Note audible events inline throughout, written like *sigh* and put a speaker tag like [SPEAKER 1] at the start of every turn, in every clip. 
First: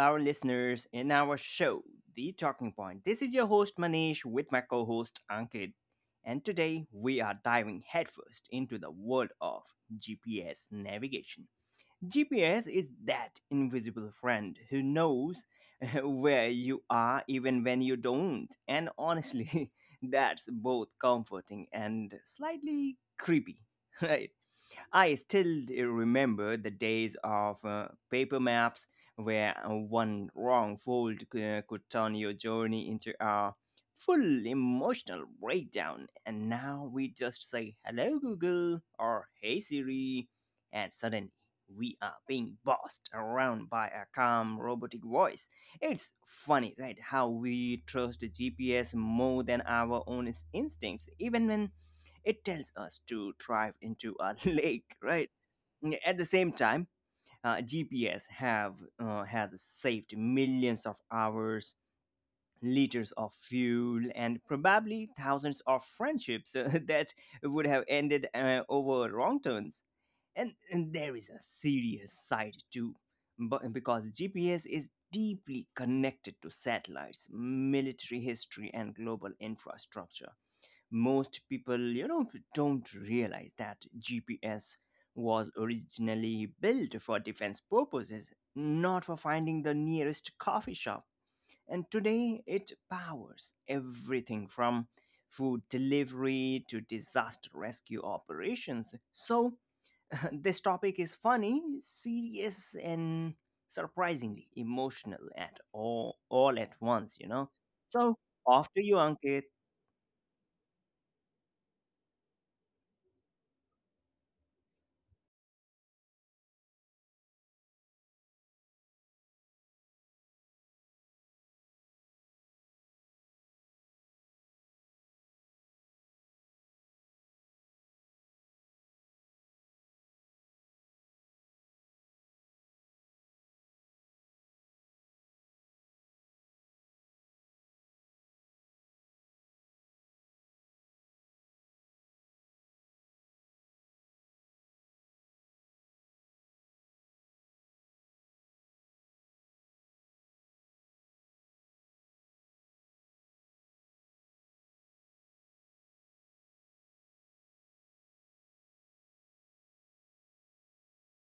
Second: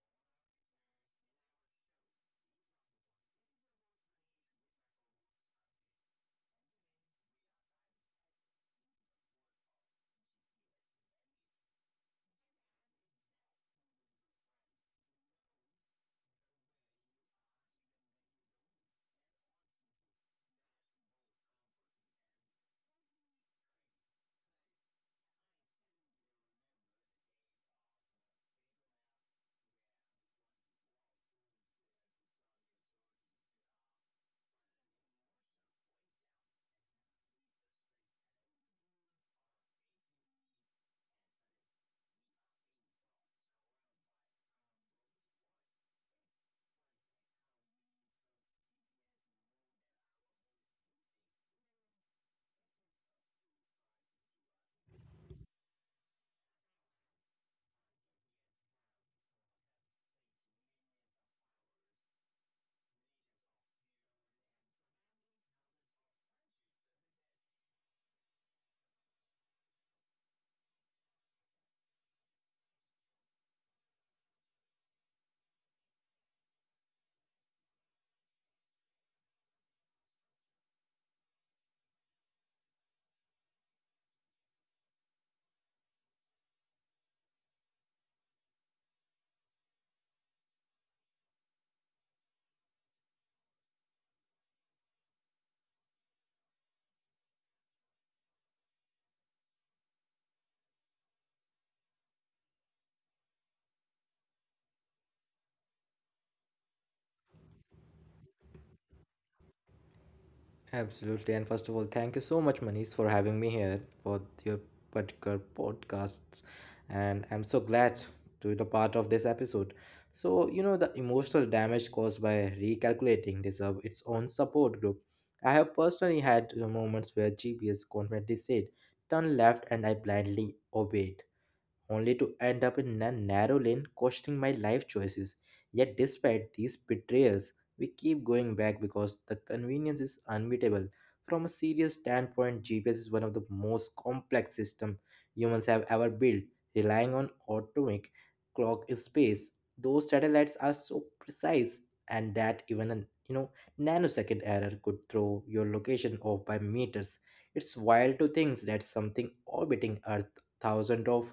[SPEAKER 1] our listeners in our show, The Talking Point. This is your host Manish with my co host Ankit, and today we are diving headfirst into the world of GPS navigation. GPS is that invisible friend who knows *laughs* where you are even when you don't, and honestly, *laughs* that's both comforting and slightly creepy, *laughs* right? I still remember the days of paper maps where one wrong could turn your journey into a full emotional breakdown. And now we just say, hello, Google, or hey, Siri, and suddenly we are being bossed around by a calm robotic voice. It's funny, right? How we trust the GPS more than our own instincts, even when it tells us to drive into a *laughs* lake, right? At the same time, uh, GPS have uh, has saved millions of hours, liters of fuel, and probably thousands of friendships *laughs* that would have ended over wrong turns. And there is a serious side too, but because GPS is deeply connected to satellites, military history, and global infrastructure, most people don't realize that gps was originally built for defense purposes, not for finding the nearest coffee shop. And today it powers everything from food delivery to disaster rescue operations. So *laughs* this topic is funny, serious, and surprisingly emotional at all at once, so off to you, Ankit.
[SPEAKER 2] Absolutely. And first of all, thank you so much, Manish, for having me here for your particular podcasts. And I'm so glad to be a part of this episode. So, you know, the emotional damage caused by recalculating deserve its own support group. I have personally had moments where GPS confidently said, turn left, and I blindly obeyed only to end up in a narrow lane questioning my life choices. Yet, despite these betrayals, we keep going back because the convenience is unbeatable. From a serious standpoint, GPS is one of the most complex systems humans have ever built, relying on atomic clock in space. Those satellites are so precise, and that even a you know nanosecond error could throw your location off by meters. It's wild to think that something orbiting Earth thousands of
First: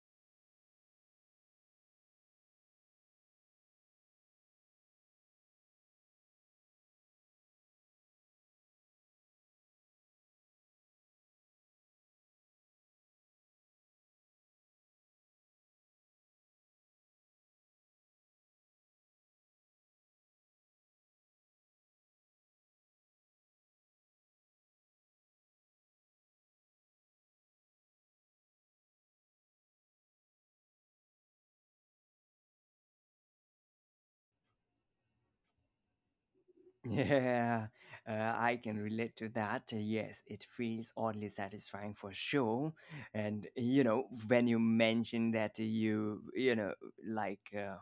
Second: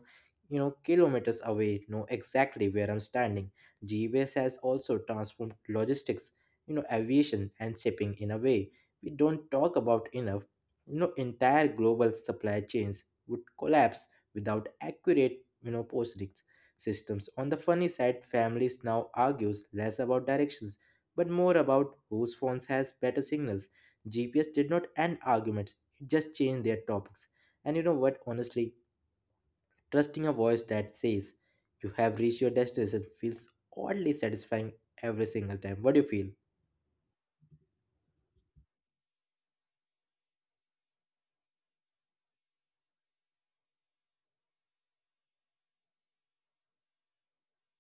[SPEAKER 2] kilometers away, know exactly where I'm standing. GBS has also transformed logistics, you know, aviation and shipping in a way we don't talk about enough. You know, entire global supply chains would collapse without accurate, you know, postlings systems. On the funny side, families now argues less about directions but more about whose phones has better signals. GPS did not end arguments; it just changed their topics. And you know what? Honestly, trusting a voice that says you have reached your destination feels oddly satisfying every single time. What do you feel?
[SPEAKER 1] *laughs* Yeah, I can relate to that. Yes, it feels oddly satisfying for sure. And you know, when you mentioned that you know, like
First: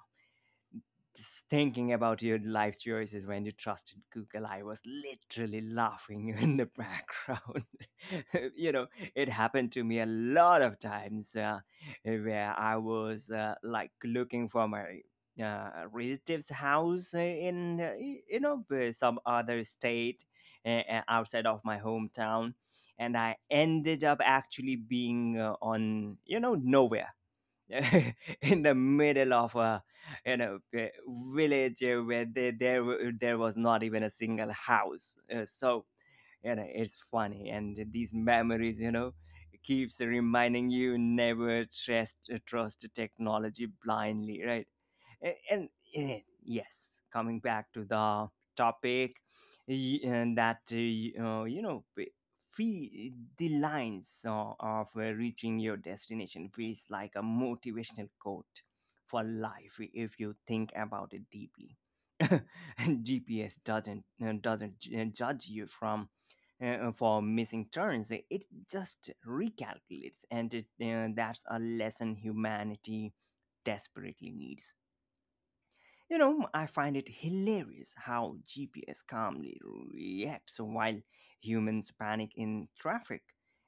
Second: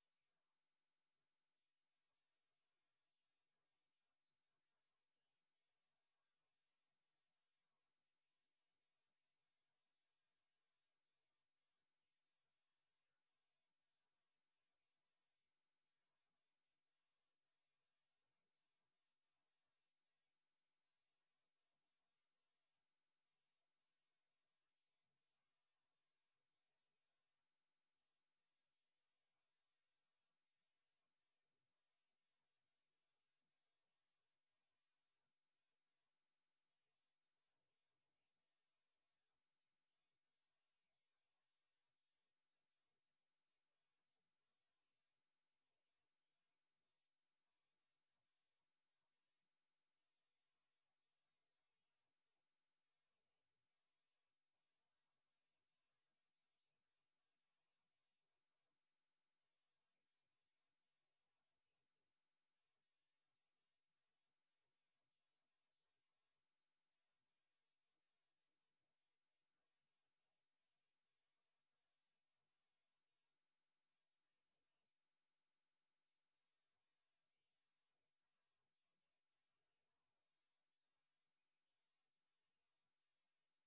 [SPEAKER 1] just thinking about your life choices when you trusted Google, I was literally laughing *laughs* in the background. *laughs* you know, it happened to me a lot of times where I was like looking for my relative's house in some other state, outside of my hometown. And I ended up actually being on, you know, nowhere, *laughs* in the middle of a a village where there was not even a single house. So you know, it's funny, and these memories, you know, keeps reminding you, never trust technology blindly, right? A- and, yes, coming back to the topic. Y- and that y- you know fee The lines of reaching your destination feels like a motivational quote for life if you think about it deeply. *laughs* GPS doesn't judge you from for missing turns. It just recalculates, and that's a lesson humanity desperately needs. You know, I find it hilarious how GPS calmly reacts while humans panic in traffic.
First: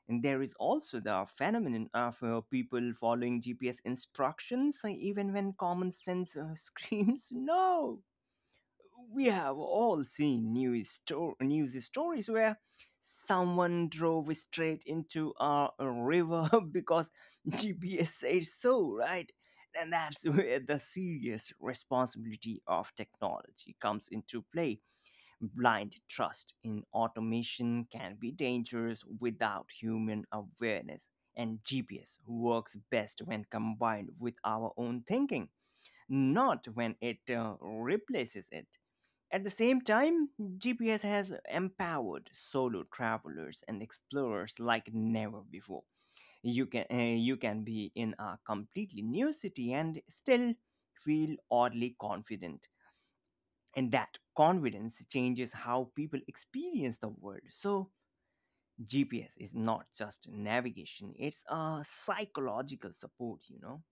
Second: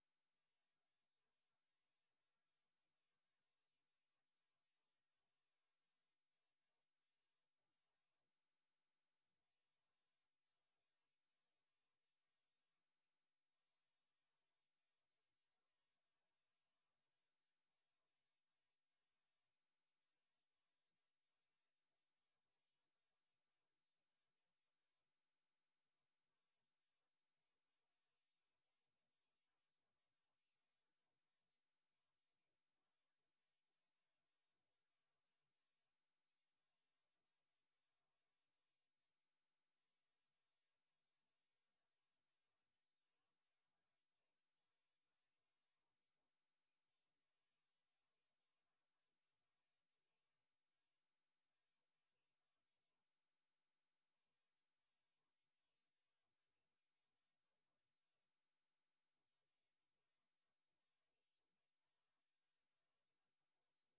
[SPEAKER 1] And there is also the phenomenon of people following GPS instructions even when common sense *laughs* screams no. We have all seen news stories where someone drove straight into a river *laughs* because GPS said so, right? And that's *laughs* where the serious responsibility of technology comes into play. Blind trust in automation can be dangerous without human awareness, and GPS works best when combined with our own thinking, not when it replaces it. At the same time, GPS has empowered solo travelers and explorers like never before. You can uh, you can be in a completely new city and still feel oddly confident. And that confidence changes how people experience the world. So, GPS is not just navigation, it's a psychological support, you know.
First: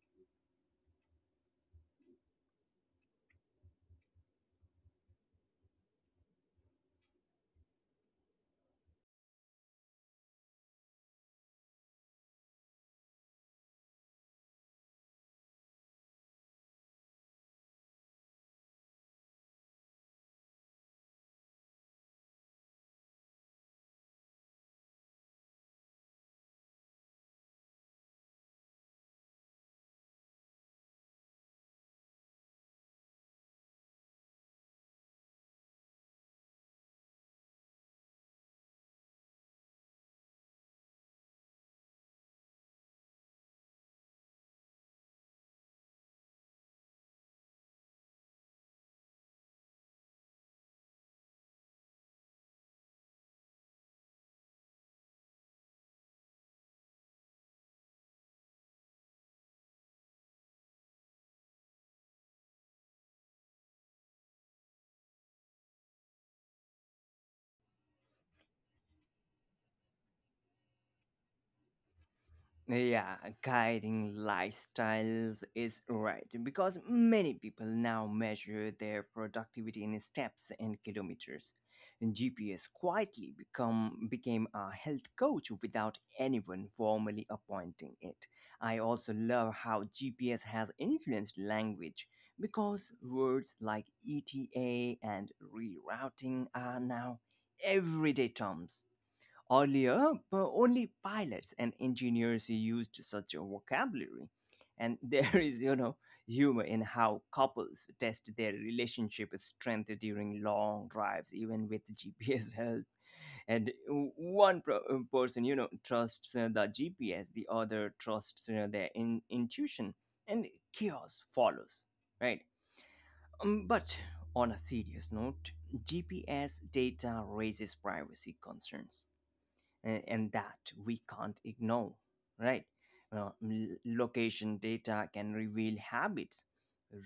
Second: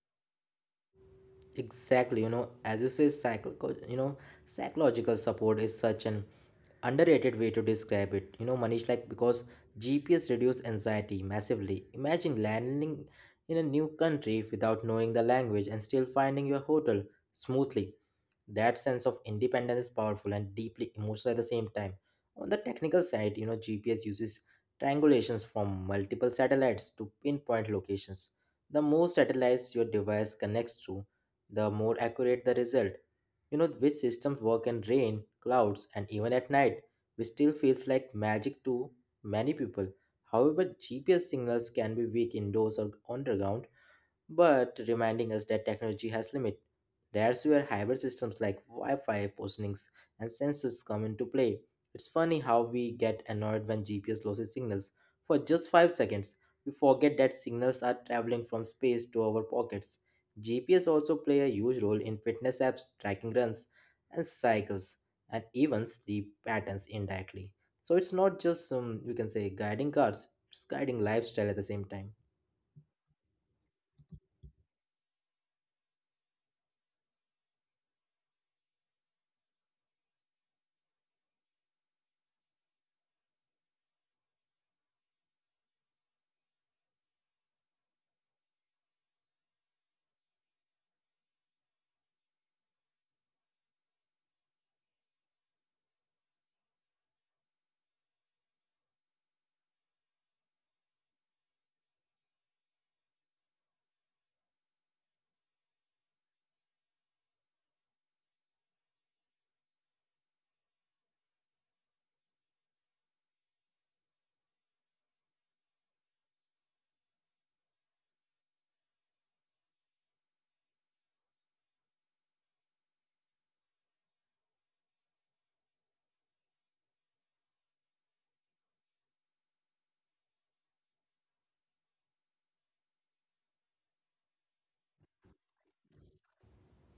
[SPEAKER 2] Exactly. You know, as you say, you know psychological support is such an underrated way to describe it, you know, Manish. Like, because GPS reduces anxiety massively. Imagine landing in a new country without knowing the language and still finding your hotel smoothly. That sense of independence is powerful and deeply emotional at the same time. On the technical side, you know, GPS uses triangulations from multiple satellites to pinpoint locations. The more satellites your device connects to, the more accurate the result. You know, which systems work in rain, clouds, and even at night, which still feels like magic to many people. However, GPS signals can be weak indoors or underground, but reminding us that technology has limit. That's where hybrid systems like Wi-Fi positionings and sensors come into play. It's funny how we get annoyed when GPS loses signals. For just 5 seconds, we forget that signals are traveling from space to our pockets. GPS also play a huge role in fitness apps, tracking runs and cycles, and even sleep patterns indirectly. So it's not just you can say guiding cars, it's guiding lifestyle at the same time.
[SPEAKER 1] Yeah, guiding lifestyles is right, because many people now measure their productivity in steps and kilometers. And GPS quietly become became a health coach without anyone formally appointing it. I also love how GPS has influenced language, because words like ETA and rerouting are now everyday terms. Earlier, only pilots and engineers used such a vocabulary. And *laughs* there is, you know, humor in how couples test their relationship strength during long drives, even with *laughs* GPS help. And one person, you know, trusts the GPS, the other trusts you their intuition, and chaos follows, right? But on a serious note, GPS data raises privacy concerns, and that we can't ignore, right? Well, location data can reveal habits,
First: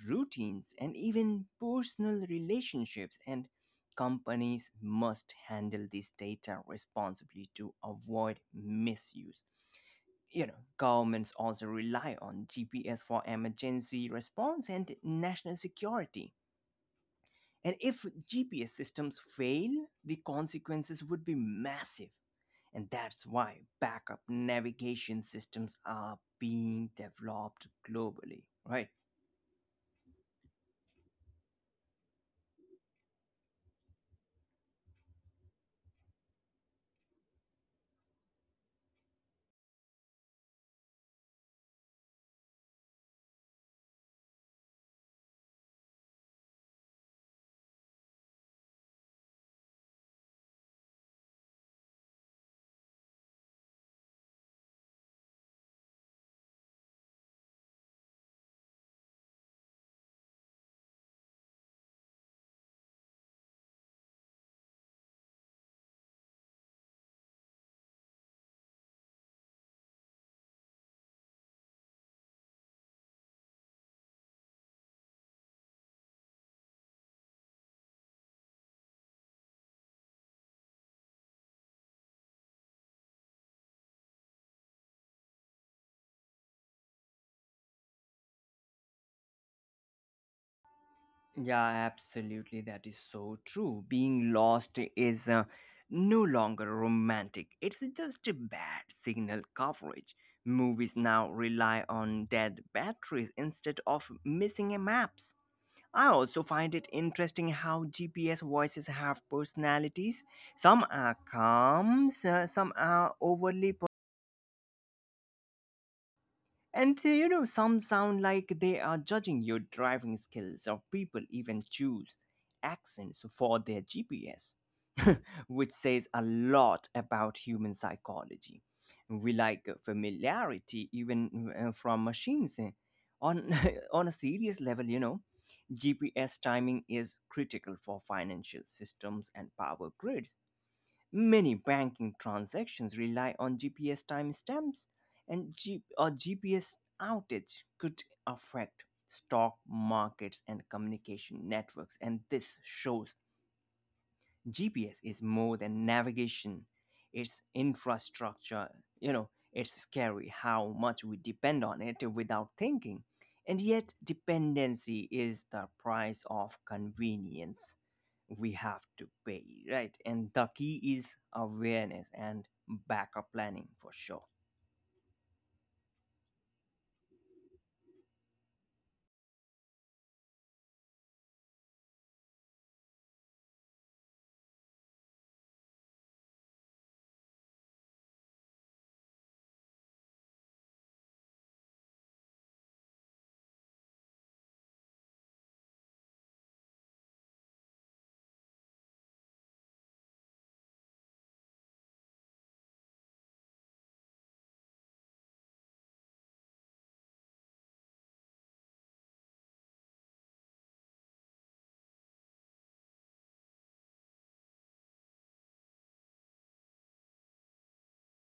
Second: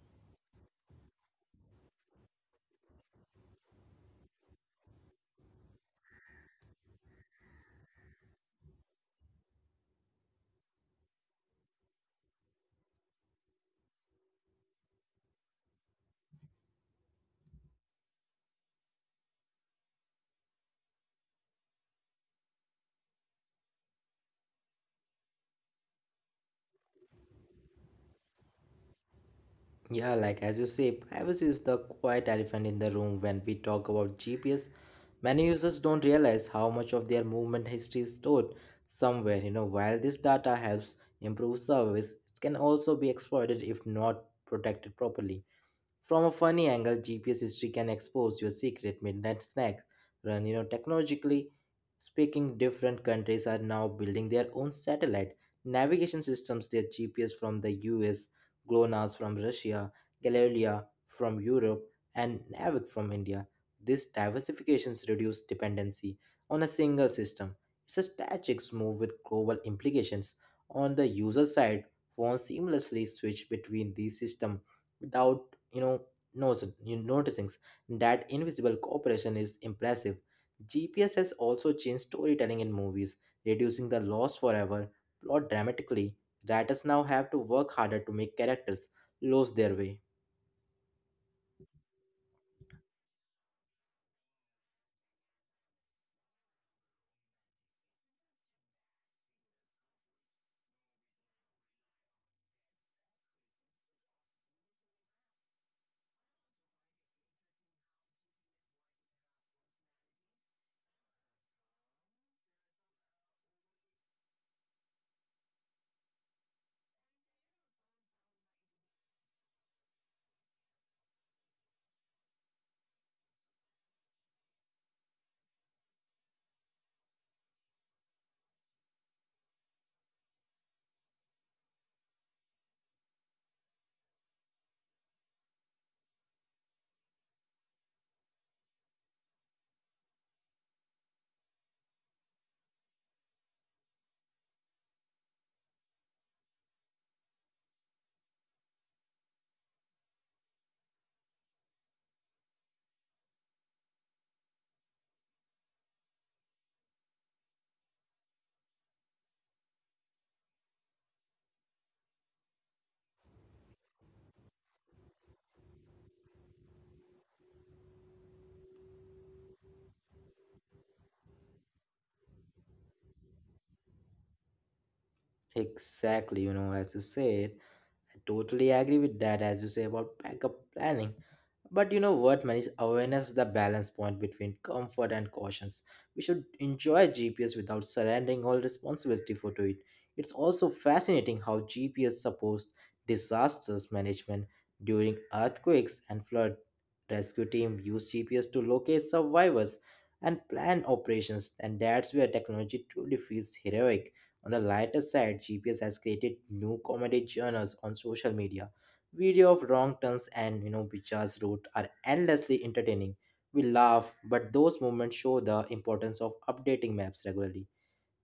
[SPEAKER 1] routines, and even personal relationships, and companies must handle this data responsibly to avoid misuse. You know, governments also rely on gps for emergency response and national security, and if GPS systems fail, the consequences would be massive. And that's why backup navigation systems are being developed globally, right?
[SPEAKER 2] Yeah, like as you say, privacy is the quiet elephant in the room when we talk about GPS. Many users don't realize how much of their movement history is stored somewhere. You know, while this data helps improve service, it can also be exploited if not protected properly. From a funny angle, GPS history can expose your secret midnight snack run. You know, technologically speaking, different countries are now building their own satellite navigation systems. Their GPS from the US, GLONASS from Russia, Galileo from Europe, and Navic from India. These diversifications reduce dependency on a single system. It's a strategic move with global implications. On the user side, phones seamlessly switch between these systems without you know knows you noticing that invisible cooperation is impressive. GPS has also changed storytelling in movies, reducing the loss forever plot dramatically. Writers now have to work harder to make characters lose their way.
[SPEAKER 1] Yeah, absolutely. That is so true. Being lost is no longer romantic, it's just a bad signal coverage. Movies now rely on dead batteries instead of missing a maps. I also find it interesting how GPS voices have personalities. Some are calm, some are overly, and you know, some sound like they are judging your driving skills, or people even choose accents for their GPS, *laughs* which says a lot about human psychology. We like familiarity even from machines. Eh. On, *laughs* on a serious level, you know, GPS timing is critical for financial systems and power grids. Many banking transactions rely on GPS timestamps, and a GPS outage could affect stock markets and communication networks. And this shows GPS is more than navigation, it's infrastructure. You know, it's scary how much we depend on it without thinking. And yet, dependency is the price of convenience we have to pay, right? And the key is awareness and backup planning for sure.
[SPEAKER 2] Exactly, you know, as you said, I totally agree with that. As you say about backup planning, but you know what, man, is awareness is the balance point between comfort and cautions. We should enjoy GPS without surrendering all responsibility for to it. It's also fascinating how GPS supports disasters management during earthquakes and flood. Rescue team use GPS to locate survivors and plan operations, and that's where technology truly feels heroic. On the lighter side, GPS has created new comedy genres on social media. Video of wrong turns and, you know, Bicha's route are endlessly entertaining. We laugh, but those moments show the importance of updating maps regularly.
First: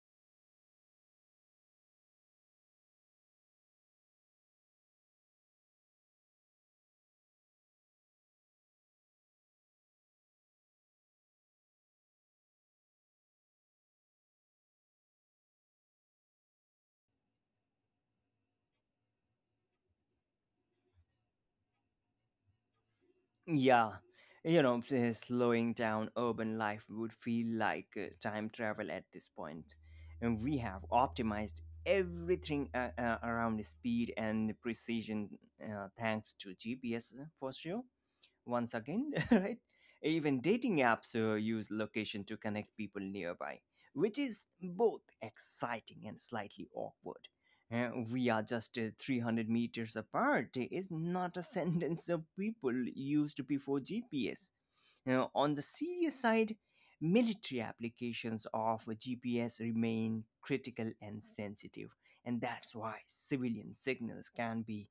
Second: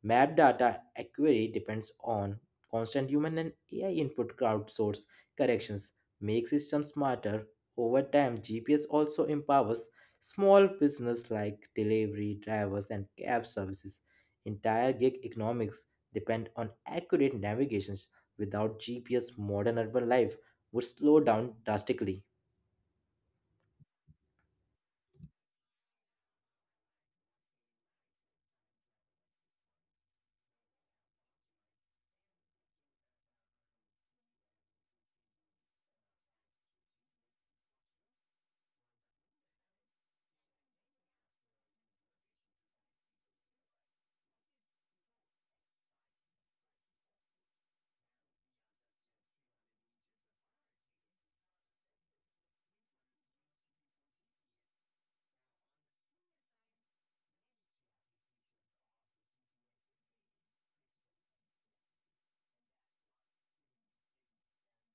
[SPEAKER 2] Map data acquire depends on constant human and AI input. Crowdsource corrections make systems smarter. Over time, GPS also empowers small business like delivery drivers and cab services. Entire gig economics depend on accurate navigations. Without GPS, modern urban life would slow down drastically.
[SPEAKER 1] Yeah, you know, slowing down urban life would feel like time travel at this point. And we have optimized everything around speed and precision, thanks to GPS for sure once again, *laughs* right? Even dating apps use location to connect people nearby, which is both exciting and slightly awkward. We are just 300 meters apart, is not a *laughs* sentence of people used before GPS. Now, on the serious side, military applications of GPS remain critical and sensitive, and that's why civilian signals can be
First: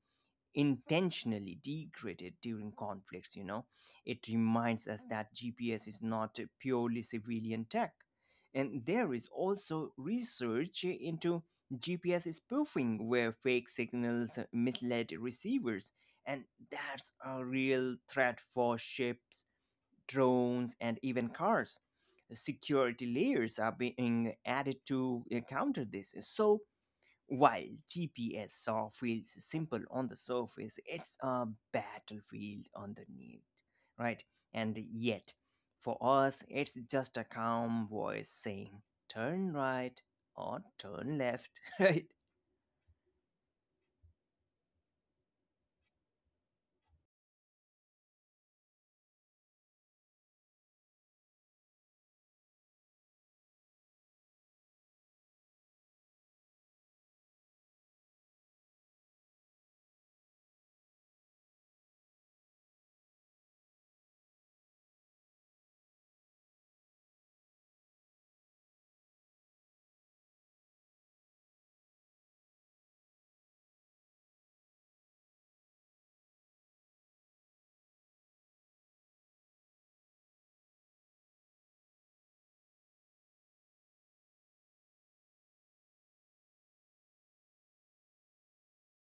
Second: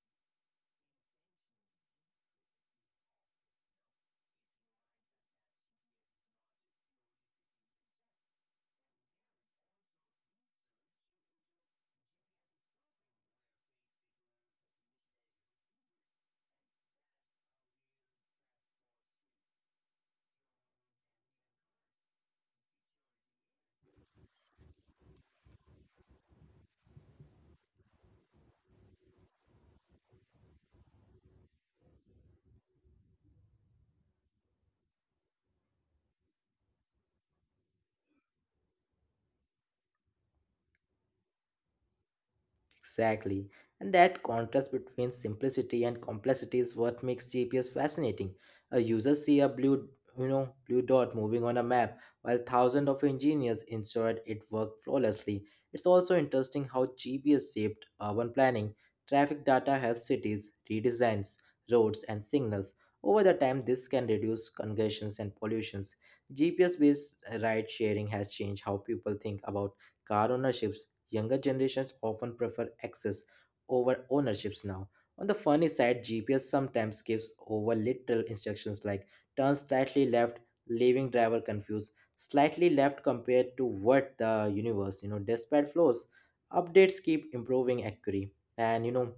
[SPEAKER 1] intentionally degraded during conflicts, you know. It reminds us that gps is not a purely civilian tech. And there is also research into gps spoofing, where fake signals misled receivers, and that's a real threat for ships, drones, and even cars. Security layers are being added to counter this. So while GPS saw feels simple on the surface, it's a battlefield underneath, right? And yet, for us, it's just a calm voice saying, turn right or turn left, *laughs* right?
[SPEAKER 2] Exactly. And that contrast between simplicity and complexity is what makes GPS fascinating. A user see a blue dot moving on a map, while thousands of engineers ensured it worked flawlessly. It's also interesting how GPS shaped urban planning. Traffic data helps cities redesigns roads and signals. Over the time, this can reduce congestions and pollutions. GPS-based ride sharing has changed how people think about car ownership. Younger generations often prefer access over ownerships now. On the funny side, GPS sometimes gives over literal instructions like turn slightly left, leaving driver confused. Slightly left compared to what, the universe? You know, despite flaws, updates keep improving accuracy. And you know,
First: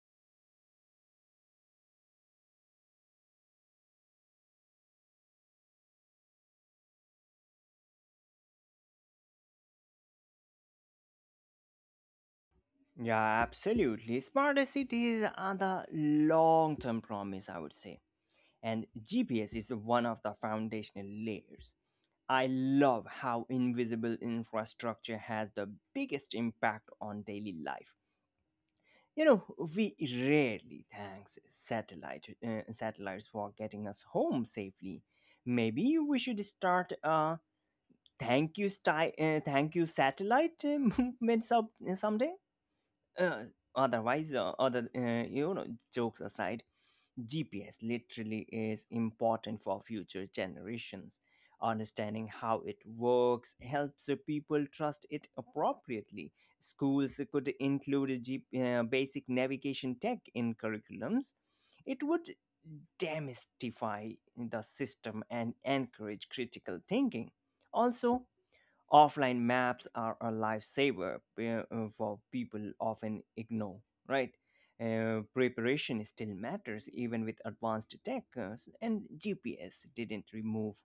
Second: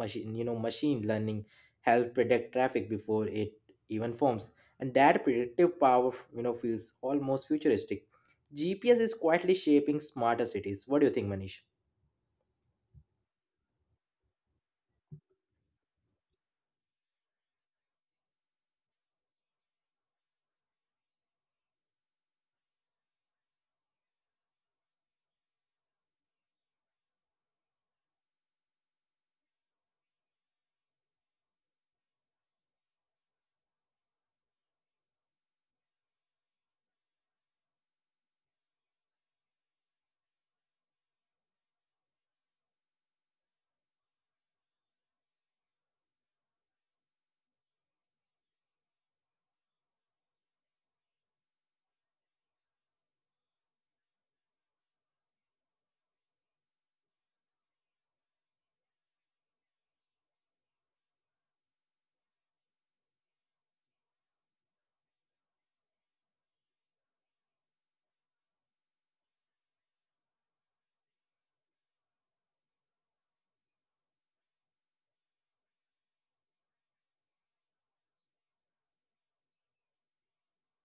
[SPEAKER 2] machine learning help predict traffic before it even forms, and that predictive power, you know, feels almost futuristic. GPS is quietly shaping smarter cities. What do you think, Manish?
[SPEAKER 1] Yeah, absolutely. Smarter cities are the long term promise, I would say. And GPS is one of the foundational layers. I love how invisible infrastructure has the biggest impact on daily life. You know, we rarely thank satellites for getting us home safely. Maybe we should start a thank you satellite *laughs* movement someday. Uh, otherwise, other you know jokes aside, GPS literally is important for future generations. Understanding how it works helps the people trust it appropriately. Schools could include a basic navigation tech in curriculums. It would demystify the system and encourage critical thinking. Also, offline maps are a lifesaver, for people often ignore, right? Preparation still matters even with advanced tech, and gps didn't remove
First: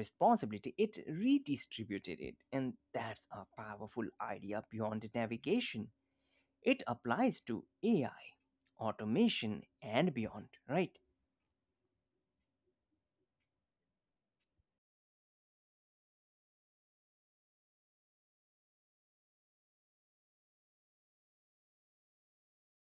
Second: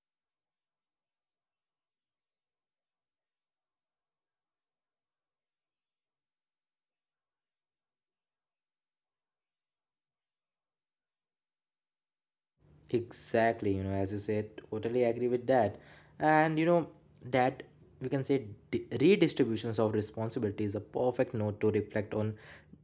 [SPEAKER 1] responsibility, it redistributed it. And that's a powerful idea beyond navigation. It applies to ai, automation, and beyond, right?
[SPEAKER 2] Exactly, you know, as you said, totally agree with that. And you know, that we can say redistributions of responsibility is a perfect note to reflect on.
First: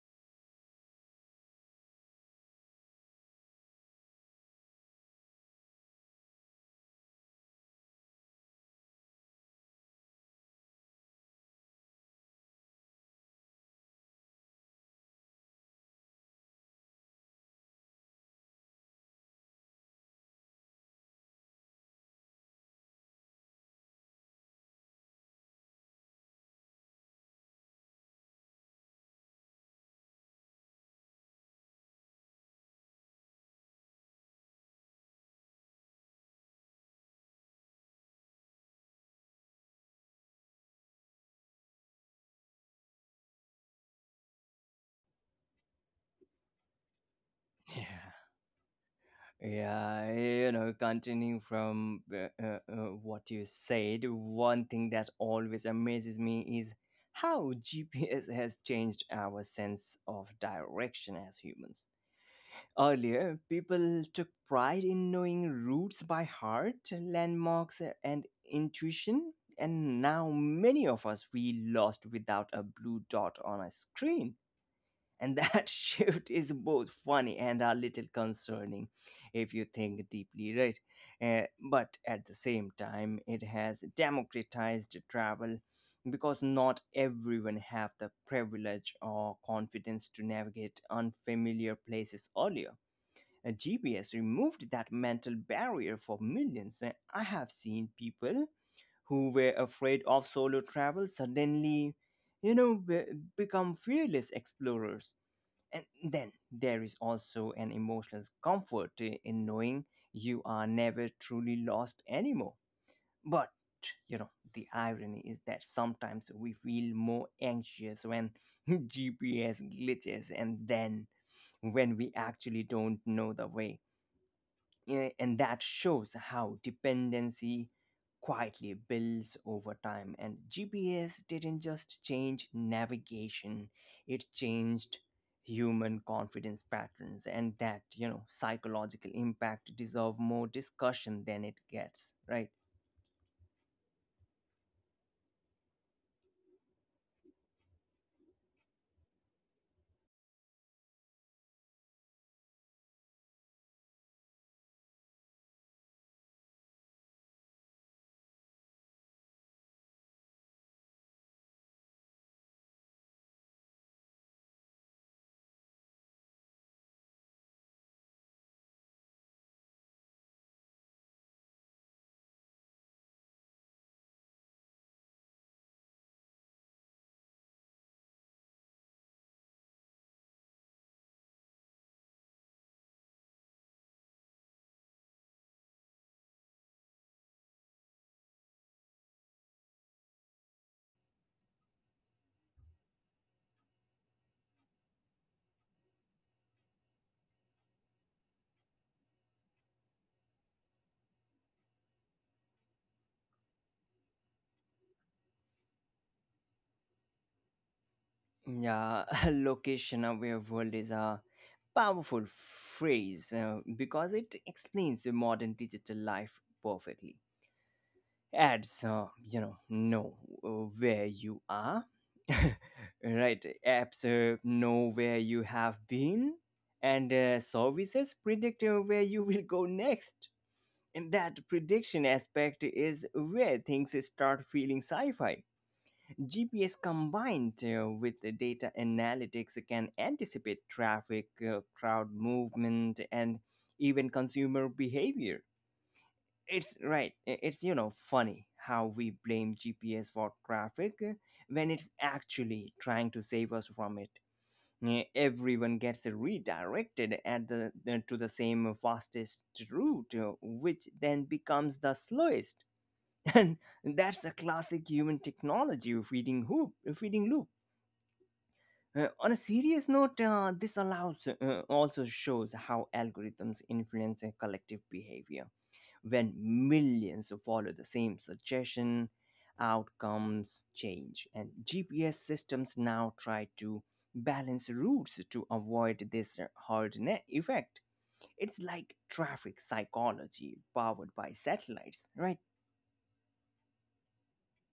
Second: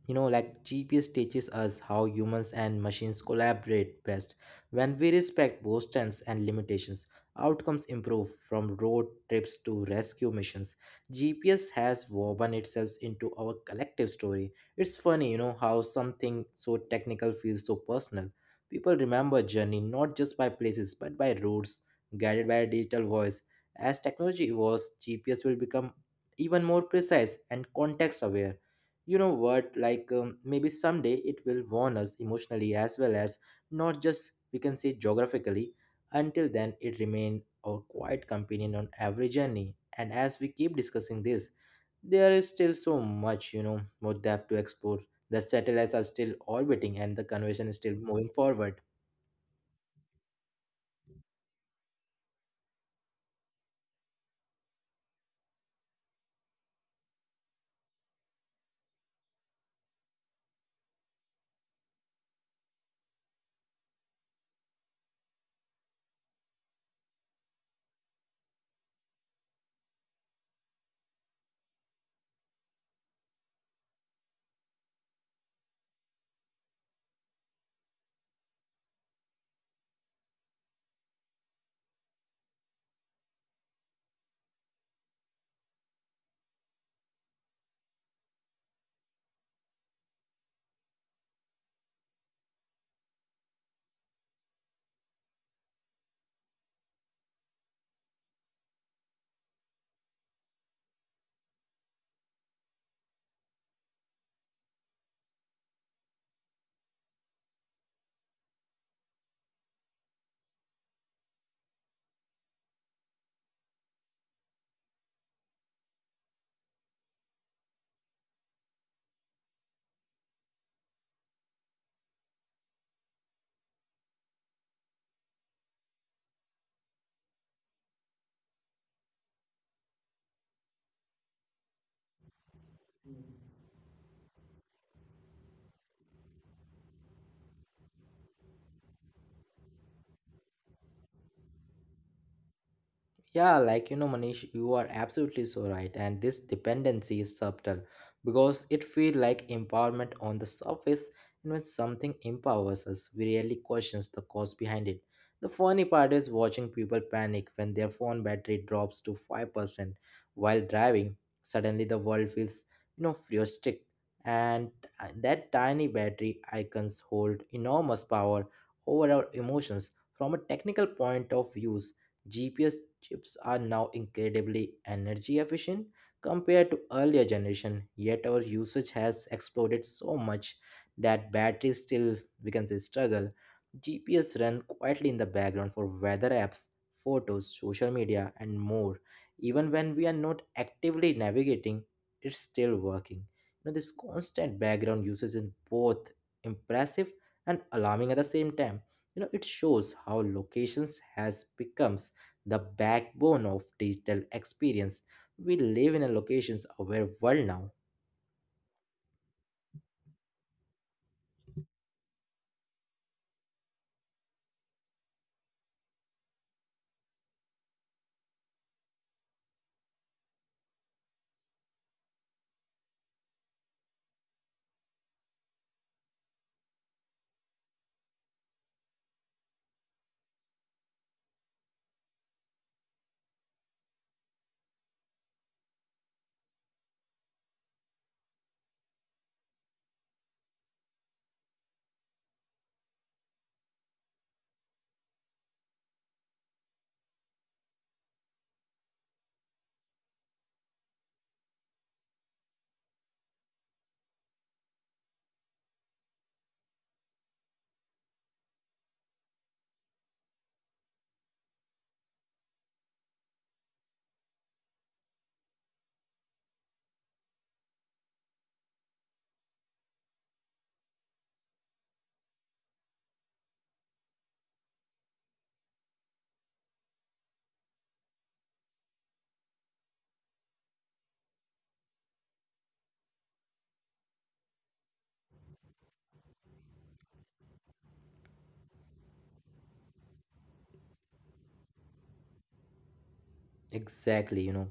[SPEAKER 2] You know, like GPS teaches us how humans and machines collaborate best. When we respect both strengths and limitations, outcomes improve from road trips to rescue missions. GPS has woven itself into our collective story. It's funny, you know, how something so technical feels so personal. People remember journey not just by places but by routes, guided by a digital voice. As technology evolves, GPS will become even more precise and context aware. You know what? Like, maybe someday it will warn us emotionally as well, as not just we can say geographically. Until then, it remained our quiet companion on every journey. And as we keep discussing this, there is still so much, you know, more depth to explore. The satellites are still orbiting and the conversation is still
[SPEAKER 1] Yeah.
[SPEAKER 2] moving forward.
[SPEAKER 1] Yeah, you know, continuing from what you said, one thing that always amazes me is how GPS has changed our sense of direction as humans. Earlier, people took pride in knowing routes by heart, landmarks, and intuition, and now many of us feel lost without a blue dot on a screen. And that *laughs* shift is both funny and a little concerning if you think deeply, right? But at the same time, it has democratized travel, because not everyone have the privilege or confidence to navigate unfamiliar places earlier. GPS removed that mental barrier for millions. I have seen people who were afraid of solo travel suddenly, you know, be- become fearless explorers. And then there is also an emotional comfort in knowing you are never truly lost anymore. But, you know, the irony is that sometimes we feel more anxious when *laughs* GPS glitches, and then when we actually don't know the way. Yeah, and that shows how dependency quietly builds over time. And GPS didn't just change navigation, it changed human confidence patterns. And that, you know, psychological impact deserve more discussion than it gets, right?
[SPEAKER 2] Yeah, like, you know, Manish, you are absolutely so right. And this dependency is subtle because it feels like empowerment on the surface. And when something empowers us, we rarely questions the cause behind it. The funny part is watching people panic when their phone battery drops to 5% while driving. Suddenly, the world feels, you know, futuristic. And that tiny battery icons hold enormous power over our emotions. From a technical point of view, GPS chips are now incredibly energy efficient compared to earlier generation, yet our usage has exploded so much that batteries still we can say struggle. GPS run quietly in the background for weather apps, photos, social media and more. Even when we are not actively navigating, it's still working. You know, this constant background usage is both impressive and alarming at the same time. You know, it shows how locations has become the backbone of digital experience. We live in a locations aware world now.
[SPEAKER 1] Yeah, *laughs* location aware world is a powerful phrase because it explains the modern digital life perfectly ads, you know where you are. *laughs* Right, apps know where you have been, and services predict where you will go next. And that prediction aspect is where things start feeling sci-fi. Gps combined with the data analytics can anticipate traffic, crowd movement, and even consumer behavior. It's funny how we blame gps for traffic, when it's actually trying to save us from it. Yeah, everyone gets redirected at to the same fastest route, which then becomes the slowest. *laughs* And that's a classic human technology feeding loop. On a serious note, this allows also shows how algorithms influence collective behavior. When millions follow the same suggestion, outcomes change, and gps systems now try to balance routes to avoid this hard net effect. It's like traffic psychology powered by satellites, right?
[SPEAKER 2] Exactly, you know.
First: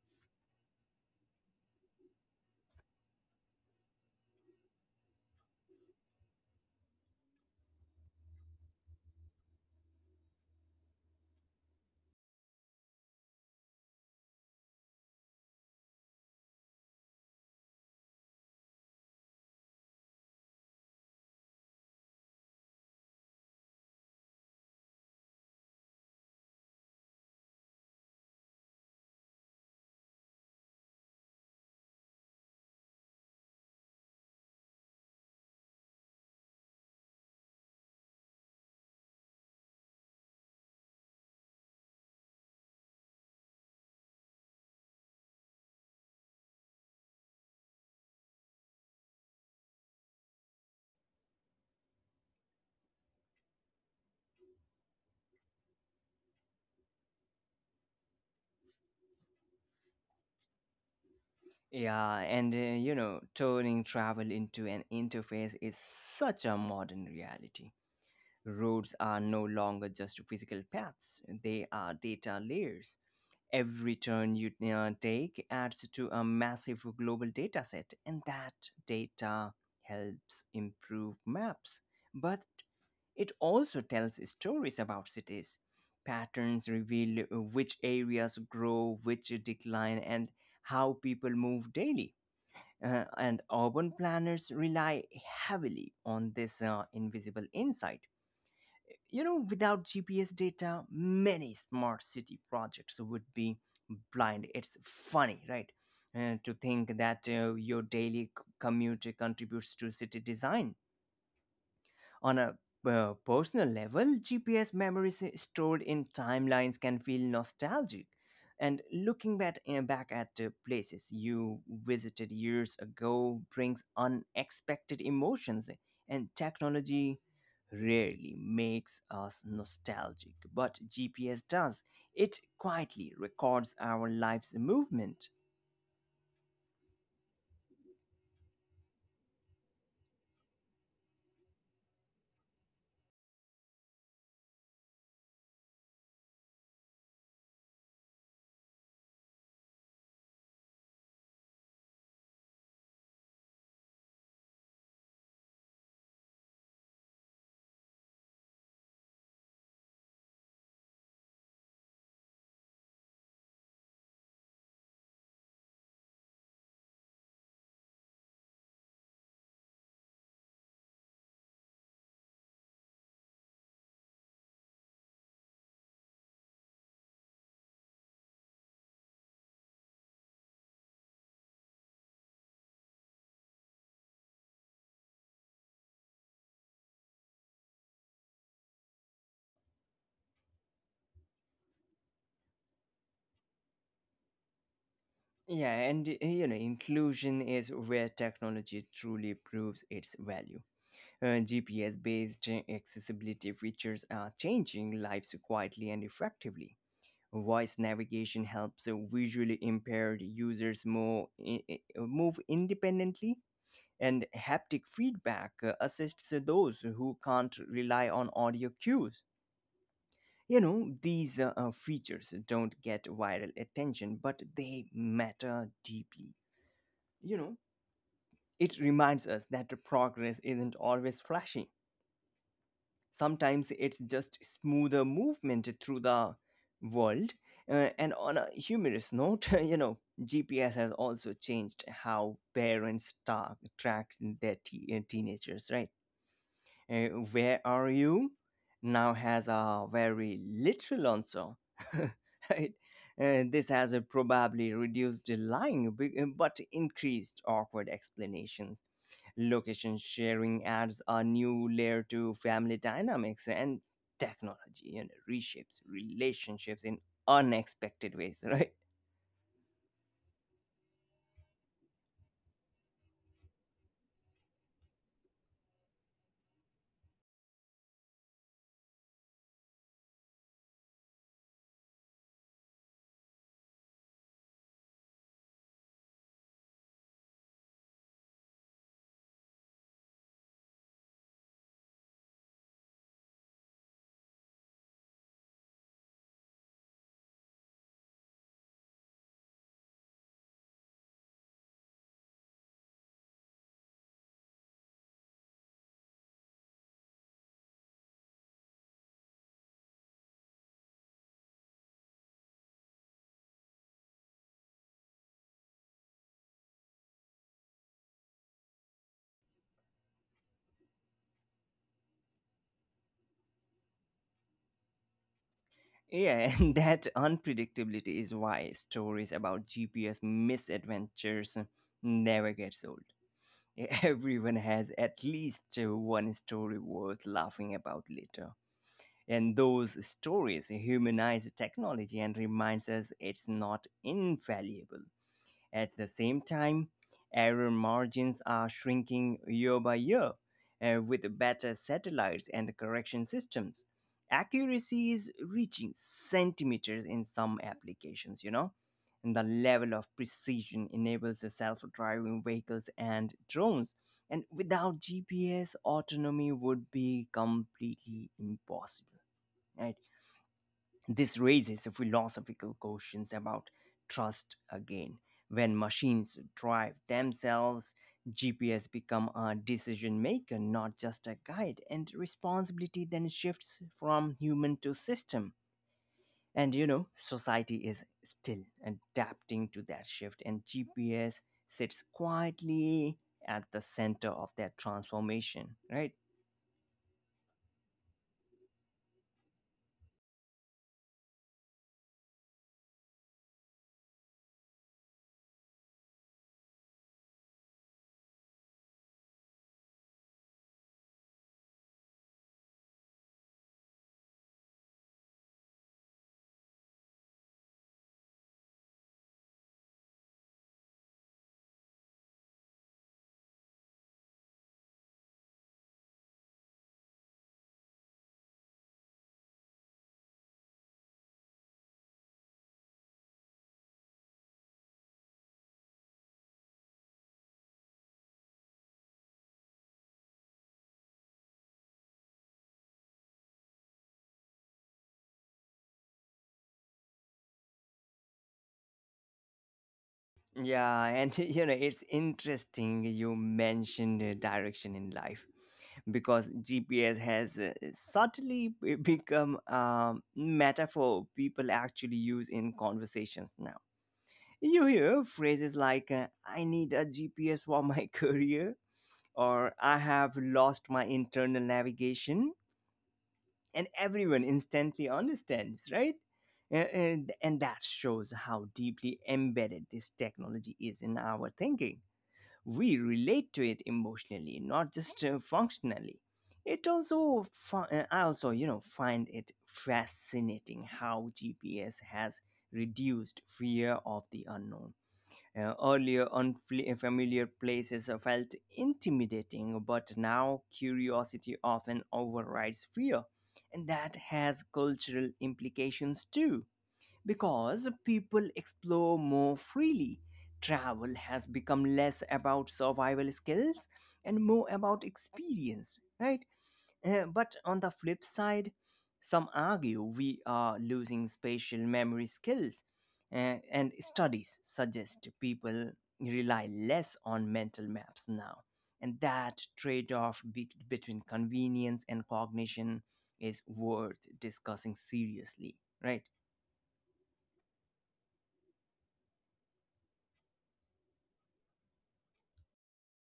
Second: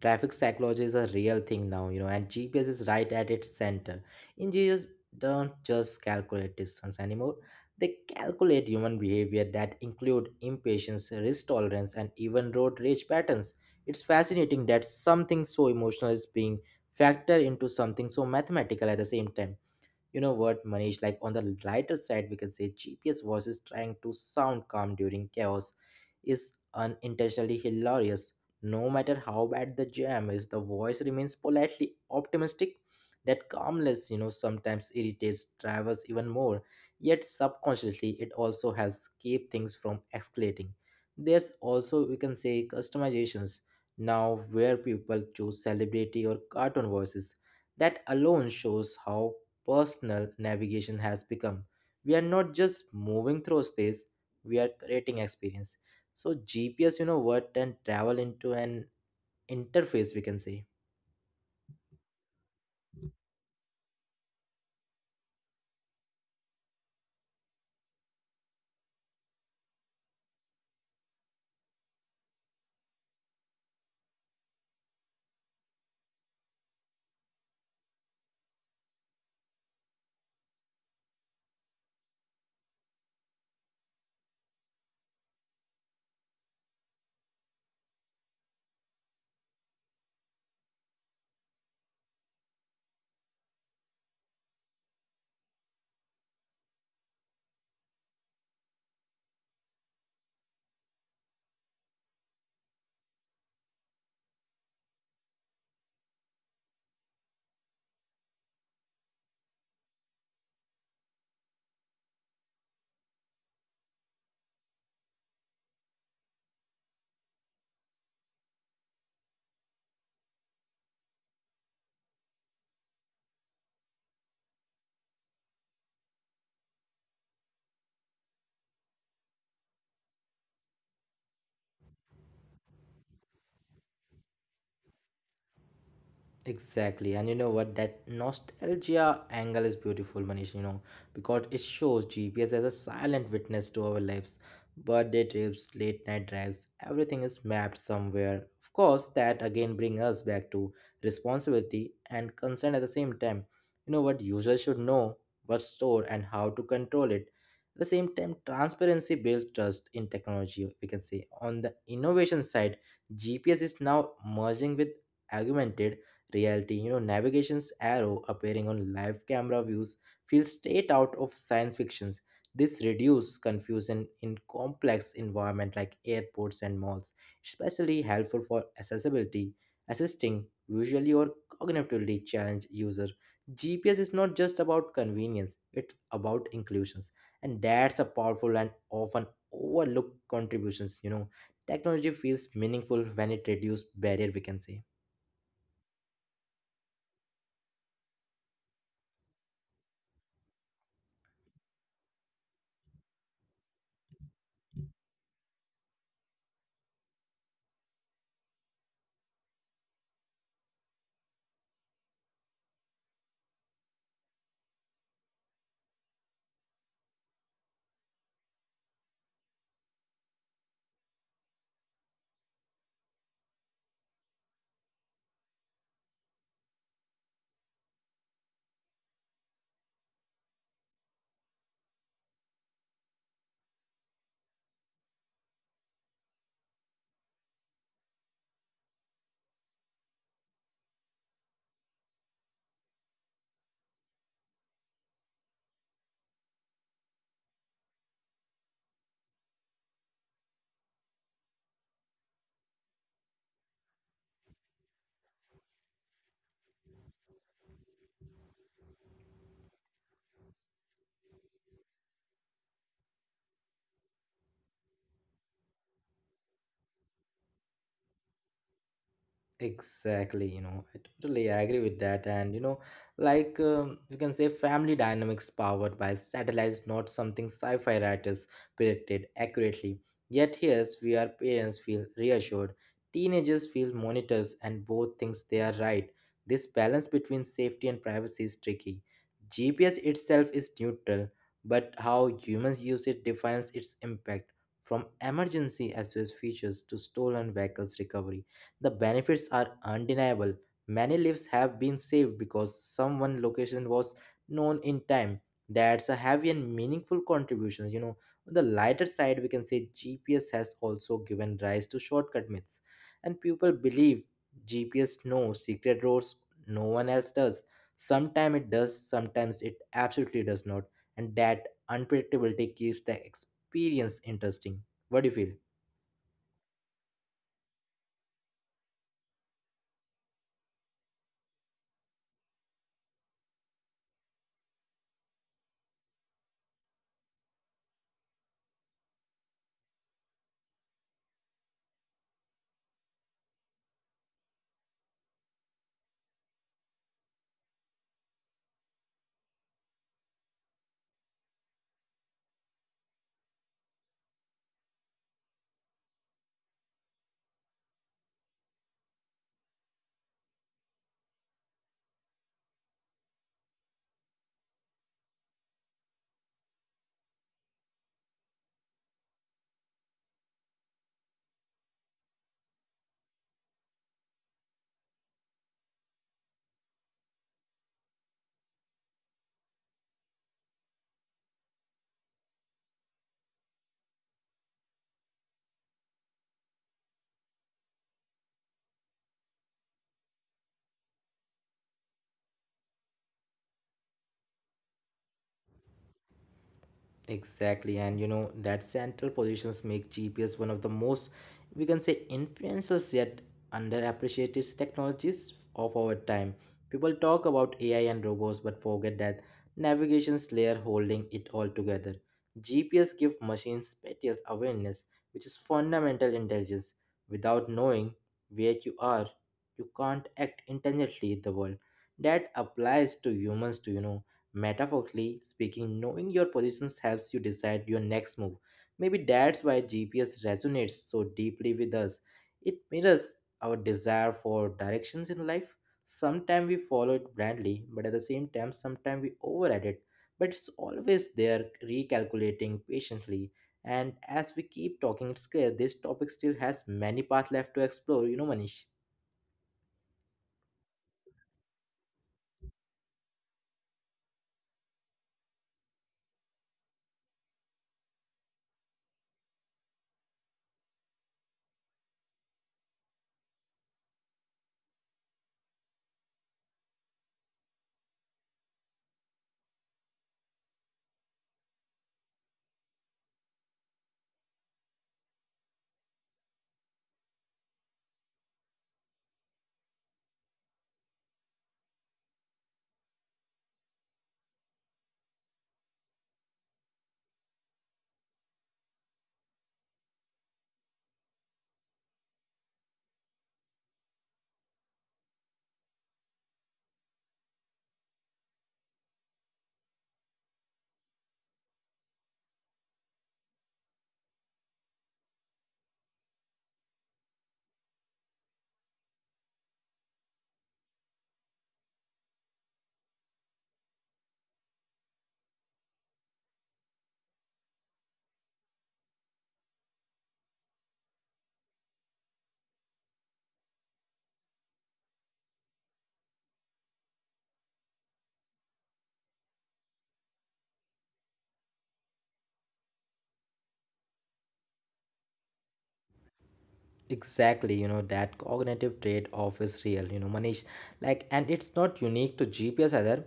[SPEAKER 2] Traffic psychology is a real thing now, you know, and GPS is right at its center. Engineers don't just calculate distance anymore. They calculate human behavior that include impatience, risk tolerance, and even road rage patterns. It's fascinating that something so emotional is being factored into something so mathematical at the same time. You know what, Manish, like on the lighter side we can say GPS voices trying to sound calm during chaos is unintentionally hilarious. No matter how bad the jam is, the voice remains politely optimistic. That calmness, you know, sometimes irritates drivers even more, yet subconsciously it also helps keep things from escalating. There's also we can say customizations now where people choose celebrity or cartoon voices. That alone shows how personal navigation has become. We are not just moving through space, we are creating experience. So GPS, you know what, and travel into an interface, we can say.
[SPEAKER 1] Yeah, and you know, turning travel into an interface is such a modern reality. Roads are no longer just physical paths, they are data layers. Every turn you take adds to a massive global data set, and that data helps improve maps. But it also tells stories about cities. Patterns reveal which areas grow, which decline, and how people move daily. And urban planners rely heavily on this invisible insight. You know, without GPS data, many smart city projects would be blind. It's funny, right? To think that your daily commute contributes to city design. On a personal level, GPS memories stored in timelines can feel nostalgic. And looking back at places you visited years ago brings unexpected emotions, and technology rarely makes us nostalgic, but GPS does. It quietly records our life's movement.
[SPEAKER 2] Exactly, and you know what? That nostalgia angle is beautiful, Manish. You know, because it shows GPS as a silent witness to our lives. Birthday trips, late night drives, everything is mapped somewhere. Of course, that again brings us back to responsibility and concern at the same time. You know what users should know, what store, and how to control it. At the same time, transparency builds trust in technology. We can say on the innovation side, GPS is now merging with augmented reality. You know, navigation's arrow appearing on live camera views feels straight out of science fictions. This reduces confusion in complex environment like airports and malls, especially helpful for accessibility, assisting visually or cognitively challenged user. GPS is not just about convenience, it's about inclusions. And that's a powerful and often overlooked contributions, you know. Technology feels meaningful when it reduces barrier, we can say.
[SPEAKER 1] Yeah, and you know, inclusion is where technology truly proves its value. GPS based accessibility features are changing lives quietly and effectively. Voice navigation helps visually impaired users move independently, and haptic feedback assists those who can't rely on audio cues. You know, these features don't get viral attention, but they matter deeply. You know, it reminds us that the progress isn't always flashy. Sometimes it's just smoother movement through the world. And on a humorous note, *laughs* you know, GPS has also changed how parents track their teenagers, right? Uh, where are you? Now has a very literal answer. *laughs* Right? This has probably reduced the lying but increased awkward explanations. Location sharing adds a new layer to family dynamics, and technology, you know, reshapes relationships in unexpected ways, right?
[SPEAKER 2] Exactly, you know, I totally agree with that. And, you know, you can say family dynamics powered by satellite is not something sci fi writers predicted accurately. Yet, here's where parents feel reassured, teenagers feel monitors, and both thinks they are right. This balance between safety and privacy is tricky. GPS itself is neutral, but how humans use it defines its impact from emergency SOS features to stolen vehicles recovery the benefits are undeniable. Many lives have been saved because someone location was known in time. That's a heavy and meaningful contribution. You know, on the lighter side, we can say GPS has also given rise to shortcut myths, and people believe GPS knows secret roads no one else does. Sometimes it does, sometimes it absolutely does not, and that unpredictability keeps the experience interesting. What do you feel?
[SPEAKER 1] Yeah, *laughs* and that unpredictability is why stories about GPS misadventures never gets old. *laughs* Everyone has at least one story worth laughing about later. And those stories humanize technology and reminds us it's not infallible. At the same time, error margins are shrinking year by year with better satellites and correction systems. Accuracy is reaching centimeters in some applications, you know. And the level of precision enables the self driving vehicles and drones. And without GPS, autonomy would be completely impossible. I This raises philosophical questions about trust again. When machines drive themselves, GPS become a decision maker, not just a guide, and responsibility then shifts from human to system. And you know, society is still adapting to that shift, and GPS sits quietly at the center of that transformation, right?
[SPEAKER 2] Exactly, and you know that central positions make GPS one of the most, we can say, influential yet underappreciated technologies of our time. People talk about AI and robots, but forget that navigation's layer holding it all together. GPS gives machines spatial awareness, which is fundamental intelligence. Without knowing where you are, you can't act intelligently in the world. That applies to humans too, you know. Metaphorically speaking, knowing your positions helps you decide your next move. Maybe that's why GPS resonates so deeply with us. It mirrors our desire for directions in life. Sometimes we follow it blindly, but at the same time, sometimes we override it. But it's always there, recalculating patiently. And as we keep talking, it's clear this topic still has many paths left to explore, you know, Manish.
[SPEAKER 1] Yeah, and *laughs* you know, it's interesting you mentioned direction in life because GPS has subtly become a metaphor people actually use in conversations now. You hear phrases like, I need a GPS for my *laughs* career, or I have lost my internal navigation, and everyone instantly understands, right? And that shows how deeply embedded this technology is in our thinking. We relate to it emotionally, not just functionally. It also fi- uh, i also you know find it fascinating how gps has reduced fear of the unknown. Earlier unfamiliar places are felt intimidating, but now curiosity often overrides fear, and that has cultural implications too, because people explore more freely. Travel has become less about survival skills and more about experience, right? But on the flip side, some argue we are losing spatial memory skills, and studies suggest people rely less on mental maps now. And that trade off between convenience and cognition is worth discussing seriously, right?
[SPEAKER 2] Exactly, you know, that cognitive trade off is real, you know, Manish. Like, and it's not unique to GPS either.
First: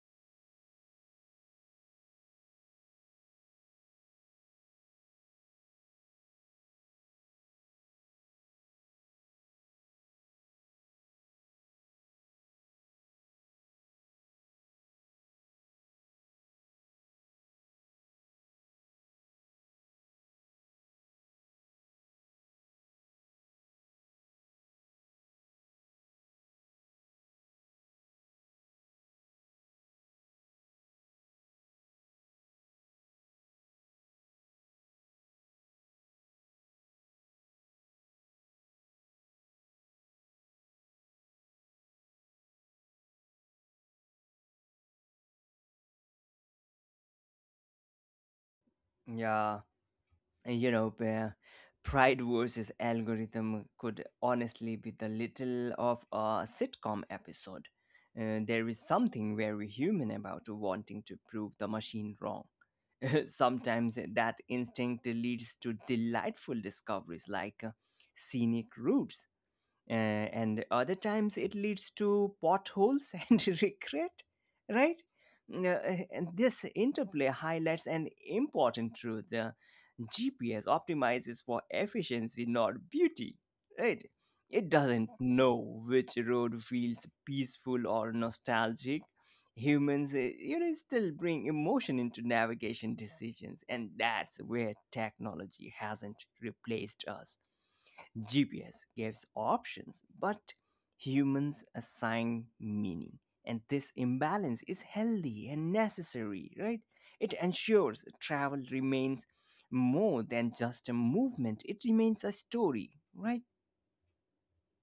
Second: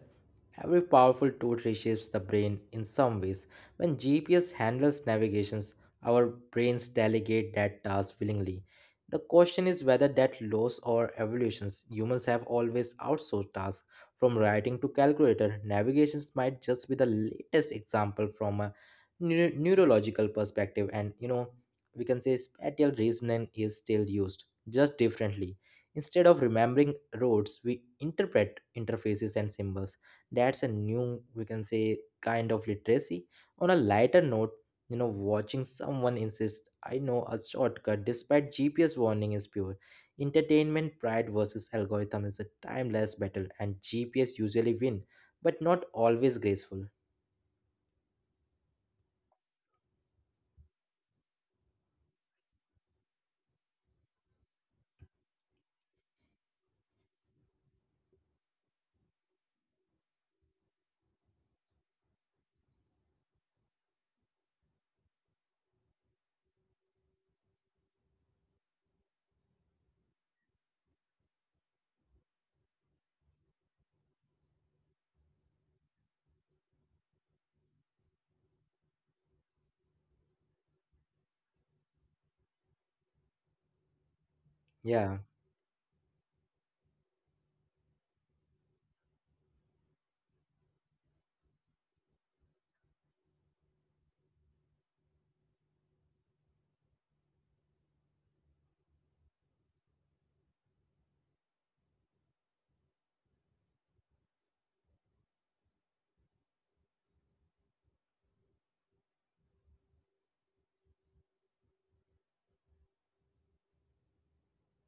[SPEAKER 2] Every powerful tool reshapes the brain in some ways. When GPS handles navigations, our brains delegate that task willingly. The question is whether that loss or evolutions. Humans have always outsourced tasks from writing to calculator. Navigations might just be the latest example from a neurological perspective, and you know, we can say spatial reasoning is still used, just differently. Instead of remembering roads, we interpret interfaces and symbols. That's a new, we can say, kind of literacy. On a lighter note, you know, watching someone insist, I know a shortcut despite GPS warning is pure. Entertainment pride versus algorithm is a timeless battle, and GPS usually win, but not always graceful.
[SPEAKER 1] Yeah. You know, where pride versus algorithm could honestly be the little of a sitcom episode. There is something very human about wanting to prove the machine wrong. *laughs* Sometimes that instinct leads to delightful discoveries like scenic routes, and other times it leads to potholes *laughs* and regret, right? And this interplay highlights an important truth. Gps optimizes for efficiency, not beauty, right? It doesn't
[SPEAKER 2] Yeah.
[SPEAKER 1] know which road feels peaceful or nostalgic. Humans you know still bring emotion into navigation decisions, and that's where technology hasn't replaced us. GPS gives options, but humans assign meaning. And this imbalance is healthy and necessary, right? It ensures travel remains more than just a movement, it remains a story, right?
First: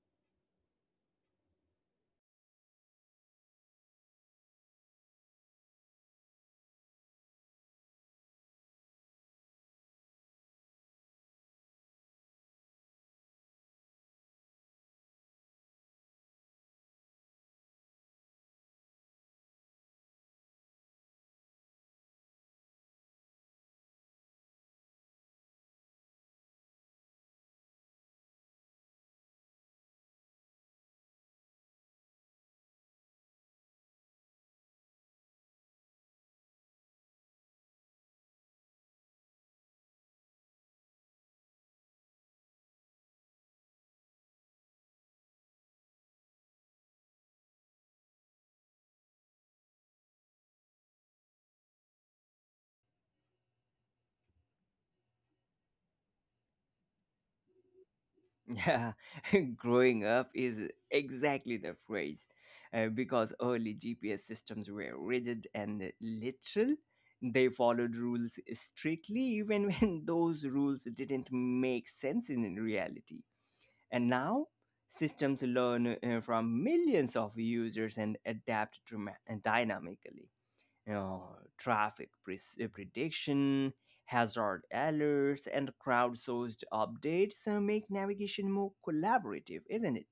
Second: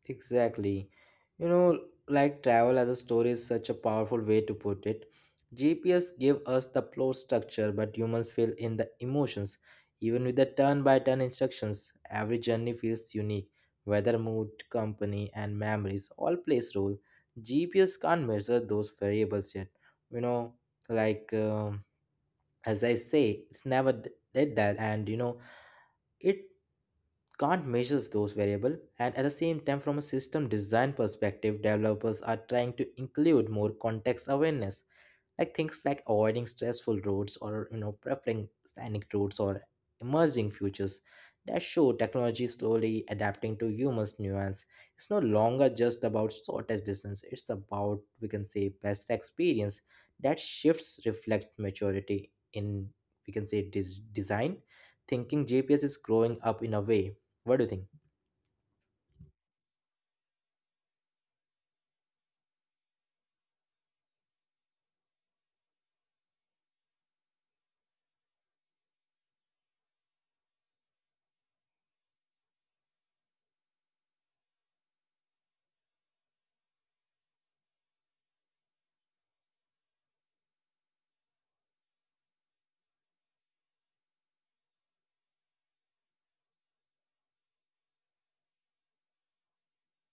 [SPEAKER 2] Exactly. You know, like travel as a story is such a powerful way to put it. GPS give us the plot structure, but humans fill in the emotions. Even with the turn-by-turn instructions, every journey feels unique. Weather, mood, company, and memories all plays role. GPS can't measure those variables yet. You know, like um as I say, it's never did that. And you know, it can't measure those variables and at the same time from a system design perspective developers are trying to include more context awareness like things like avoiding stressful roads or you know preferring scenic routes or emerging futures that show technology slowly adapting to humans nuance. It's no longer just about shortest distance, it's about we can say best experience. That shifts reflects maturity in we can say design thinking. GPS is growing up in a way. What do you think?
[SPEAKER 1] Yeah, *laughs* growing up is exactly the phrase. Because early GPS systems were rigid and literal, they followed rules strictly, even *laughs* when those rules didn't make sense in reality. And now, systems learn from millions of users and adapt dynamically. You know, prediction, hazard alerts, and crowdsourced updates make navigation more collaborative, isn't it?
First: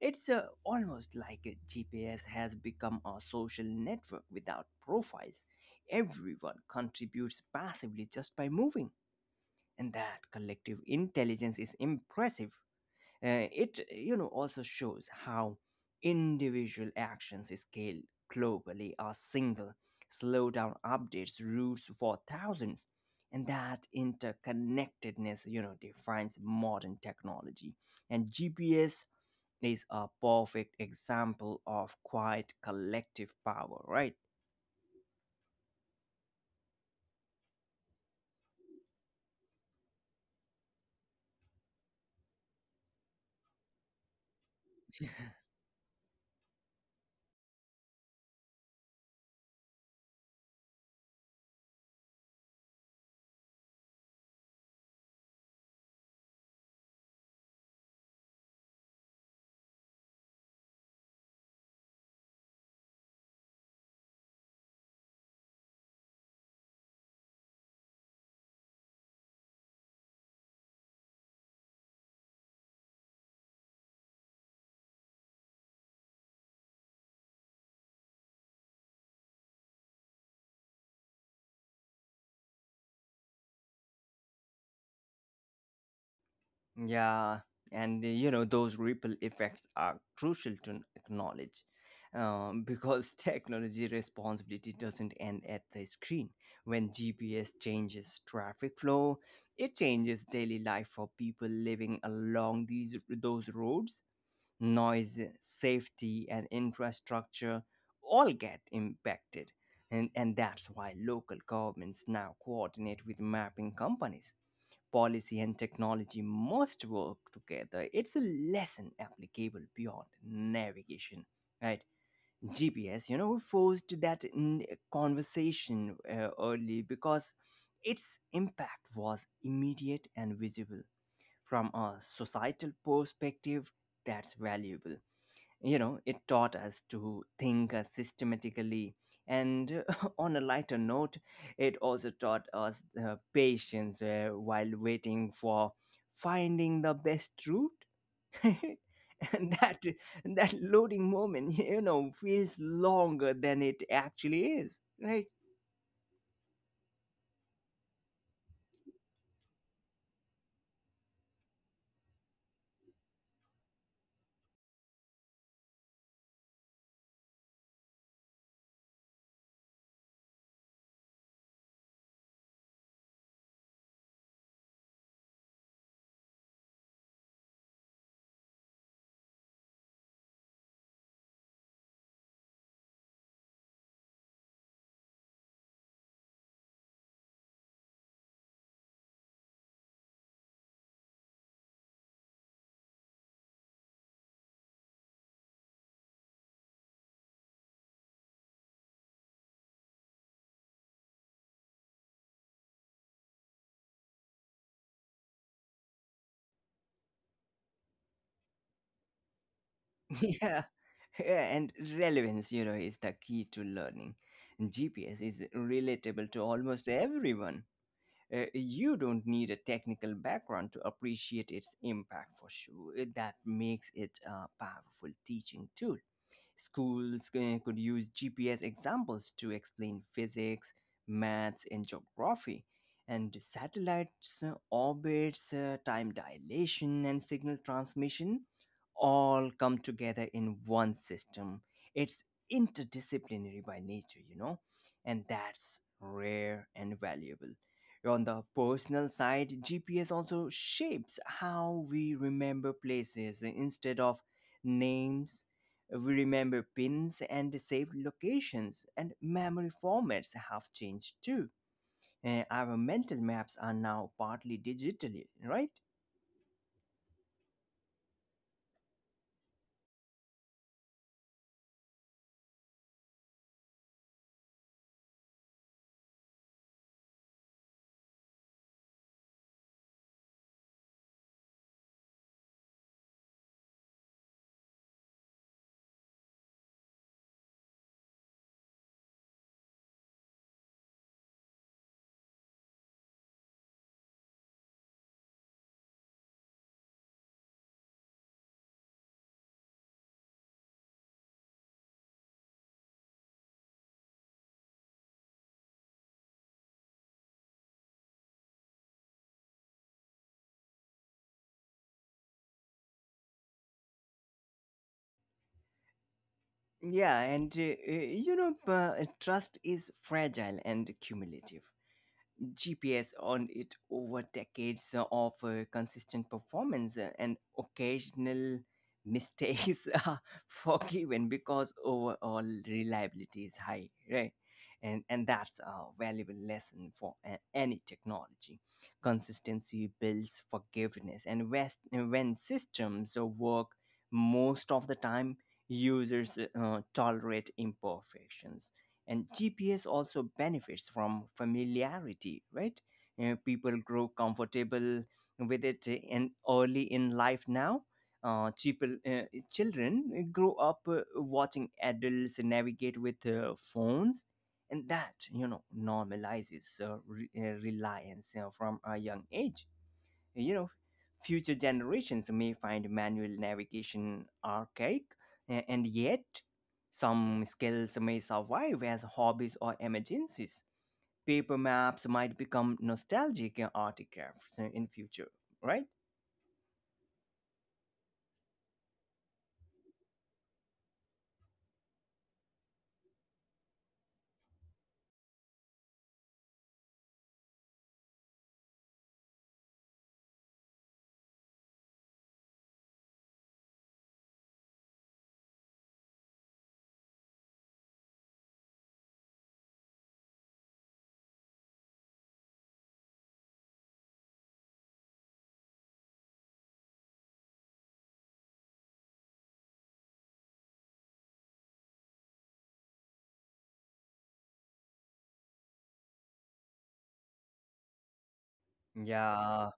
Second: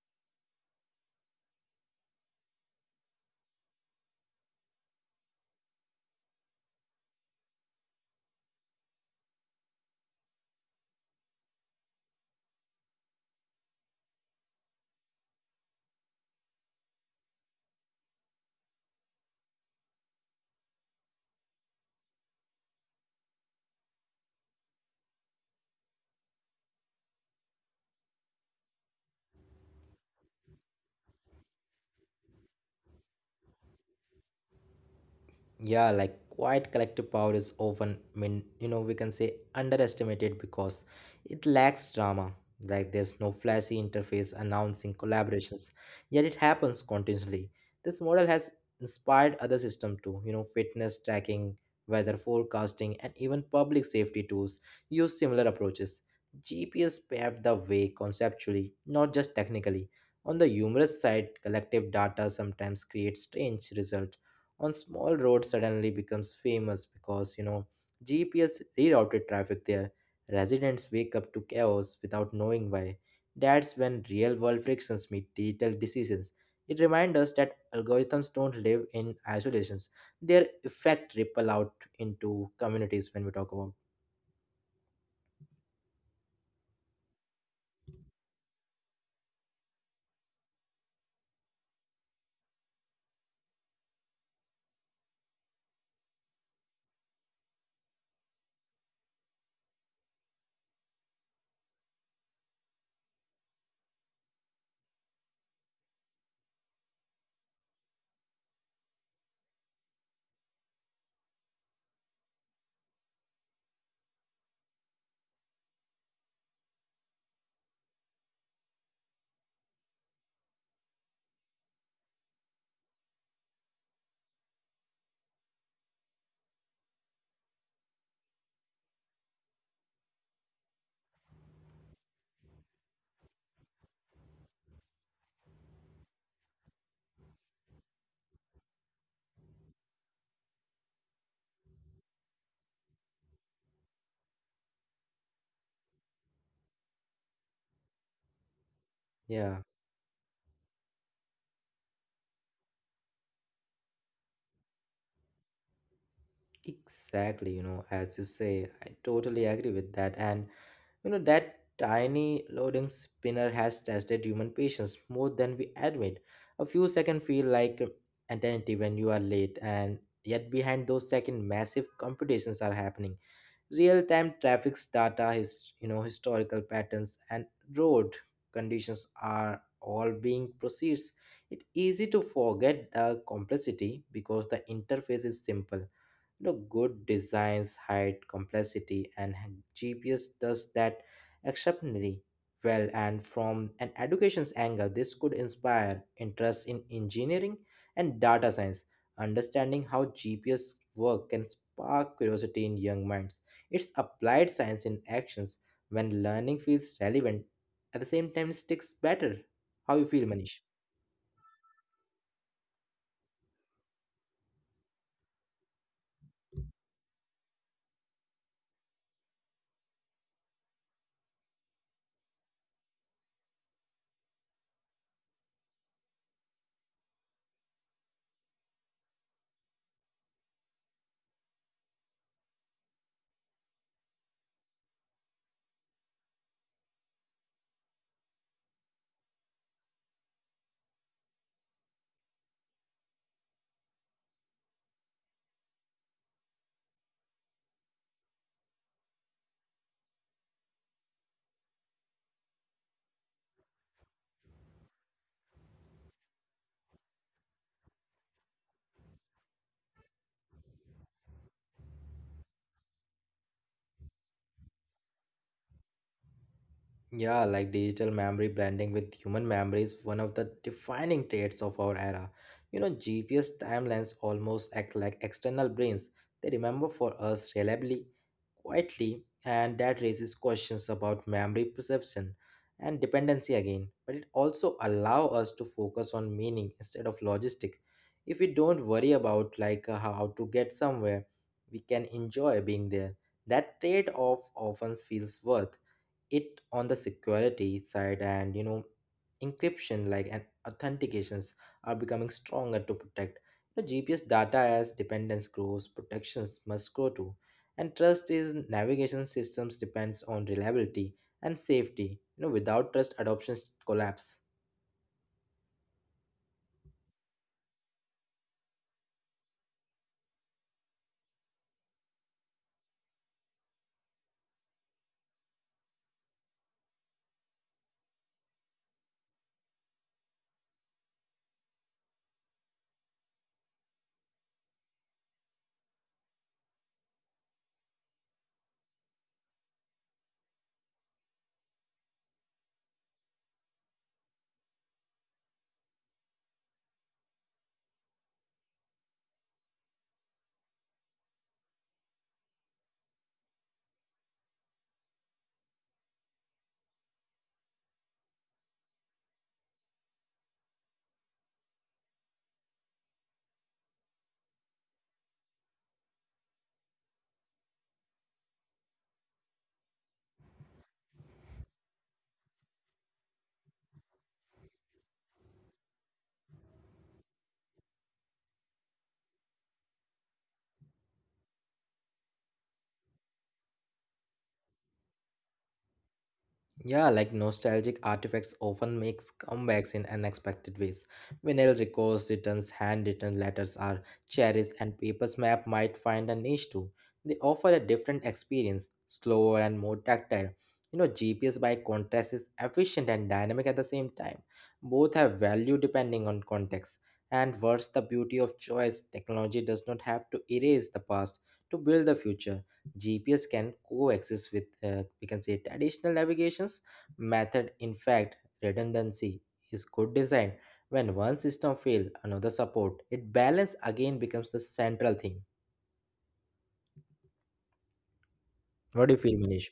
[SPEAKER 1] It's almost like a GPS has become a social network without profiles. Everyone contributes passively just by moving, and that collective intelligence is impressive. It you know also shows how individual actions scale globally. A single slowdown updates routes for thousands, and that interconnectedness you know defines modern technology. And GPS is a perfect example of quiet collective power, right?
[SPEAKER 2] Yeah, like quiet collective power is often I mean you know we can say underestimated because it lacks drama. Like there's no flashy interface announcing collaborations, yet it happens continuously. This model has inspired other systems too, you know, fitness tracking, weather forecasting, and even public safety tools use similar approaches. GPS paved the way conceptually, not just technically. On the humorous side, collective data sometimes creates strange results. On small roads suddenly becomes famous because you know GPS rerouted traffic there. Residents wake up to chaos without knowing why. That's when real world frictions meet digital decisions. It reminds us that algorithms don't live in isolations. Their effect ripple out into communities when we talk about.
[SPEAKER 1] Yeah, and you know, those ripple effects are crucial to acknowledge, *laughs* because technology responsibility doesn't end at the screen. When GPS changes traffic flow, it changes daily life for people living along these those roads. Noise, safety, and infrastructure all get impacted. And that's why local governments now coordinate with mapping companies. Policy and technology must work together. It's a lesson applicable beyond navigation, right? GPS, you know, forced that in conversation early because its impact was immediate and visible. From a societal perspective, that's valuable. You know, it taught us to think systematically, and *laughs* on a lighter note it also taught us patience while waiting for finding the best route. *laughs*
[SPEAKER 2] Yeah.
[SPEAKER 1] And that loading moment *laughs* you know feels longer than it actually is, right?
[SPEAKER 2] Exactly, you know, as you say, I totally agree with that. And you know, that tiny loading spinner has tested human patience more than we admit. A few seconds feel like eternity when you are late, and yet behind those seconds, massive computations are happening. Real-time traffic data, his you know historical patterns, and road conditions are all being processed. It's easy to forget the complexity because the interface is simple. You know, good designs hide complexity, and GPS does that exceptionally well. And from an education's angle, this could inspire interest in engineering and data science. Understanding how GPS work can spark curiosity in young minds. It's applied science in actions when learning feels relevant. At the same time, it sticks better. How you
[SPEAKER 1] *laughs*
[SPEAKER 2] feel, Manish?
[SPEAKER 1] Yeah, yeah, and relevance, you know, is the key to learning. GPS is relatable to almost everyone. You don't need a technical background to appreciate its impact for sure. That makes it a powerful teaching tool. Schools could use GPS examples to explain physics, maths, and geography. And satellites, orbits, time dilation, and signal transmission all come together in one system. It's interdisciplinary by nature, you know, and that's rare and valuable. On the personal side, GPS also shapes how we remember places. Instead of names, we remember pins and saved locations, and memory formats have changed too. Our mental maps are now partly digitally, right?
[SPEAKER 2] Yeah, like digital memory blending with human memory is one of the defining traits of our era. You know, GPS timelines almost act like external brains. They remember for us reliably, quietly, and that raises questions about memory perception and dependency again. But it also allows us to focus on meaning instead of logistic. If we don't worry about how to get somewhere, we can enjoy being there. That trade-off often feels worth it. On the security side, and you know, encryption like and authentications are becoming stronger to protect the GPS data. As dependence grows, protections must grow too, and trust in navigation systems depends on reliability and safety. You know, without trust adoptions collapse.
[SPEAKER 1] Yeah, and you know, trust is fragile and cumulative. GPS earned it over decades of consistent performance, and occasional mistakes *laughs* are forgiven because overall reliability is high, right? And that's a valuable lesson for any technology. Consistency builds forgiveness, and west, when systems work most of the time, users tolerate imperfections, and GPS also benefits from familiarity, right? People grow comfortable with it in early in life now. Uh, people, uh, Children grow up watching adults navigate with phones, and that you know normalizes reliance from a young age. You know, future generations may find manual navigation archaic, and yet some skills may survive as hobbies or emergencies. Paper maps might become nostalgic artifacts in future, right?
[SPEAKER 2] Yeah, like nostalgic artifacts often makes comebacks in unexpected ways. Vinyl records, returns, handwritten letters are cherished, and paper's map might find a niche too. They offer a different experience, slower and more tactile. You know, GPS by contrast is efficient and dynamic at the same time. Both have value depending on context. And worse, the beauty of choice, technology does not have to erase the past to build the future. GPS can coexist with, we can say, traditional navigations method. In fact, redundancy is good design. When one system fail, another support. It balance again becomes the central thing. What do you feel,
[SPEAKER 1] Yeah,
[SPEAKER 2] Manish?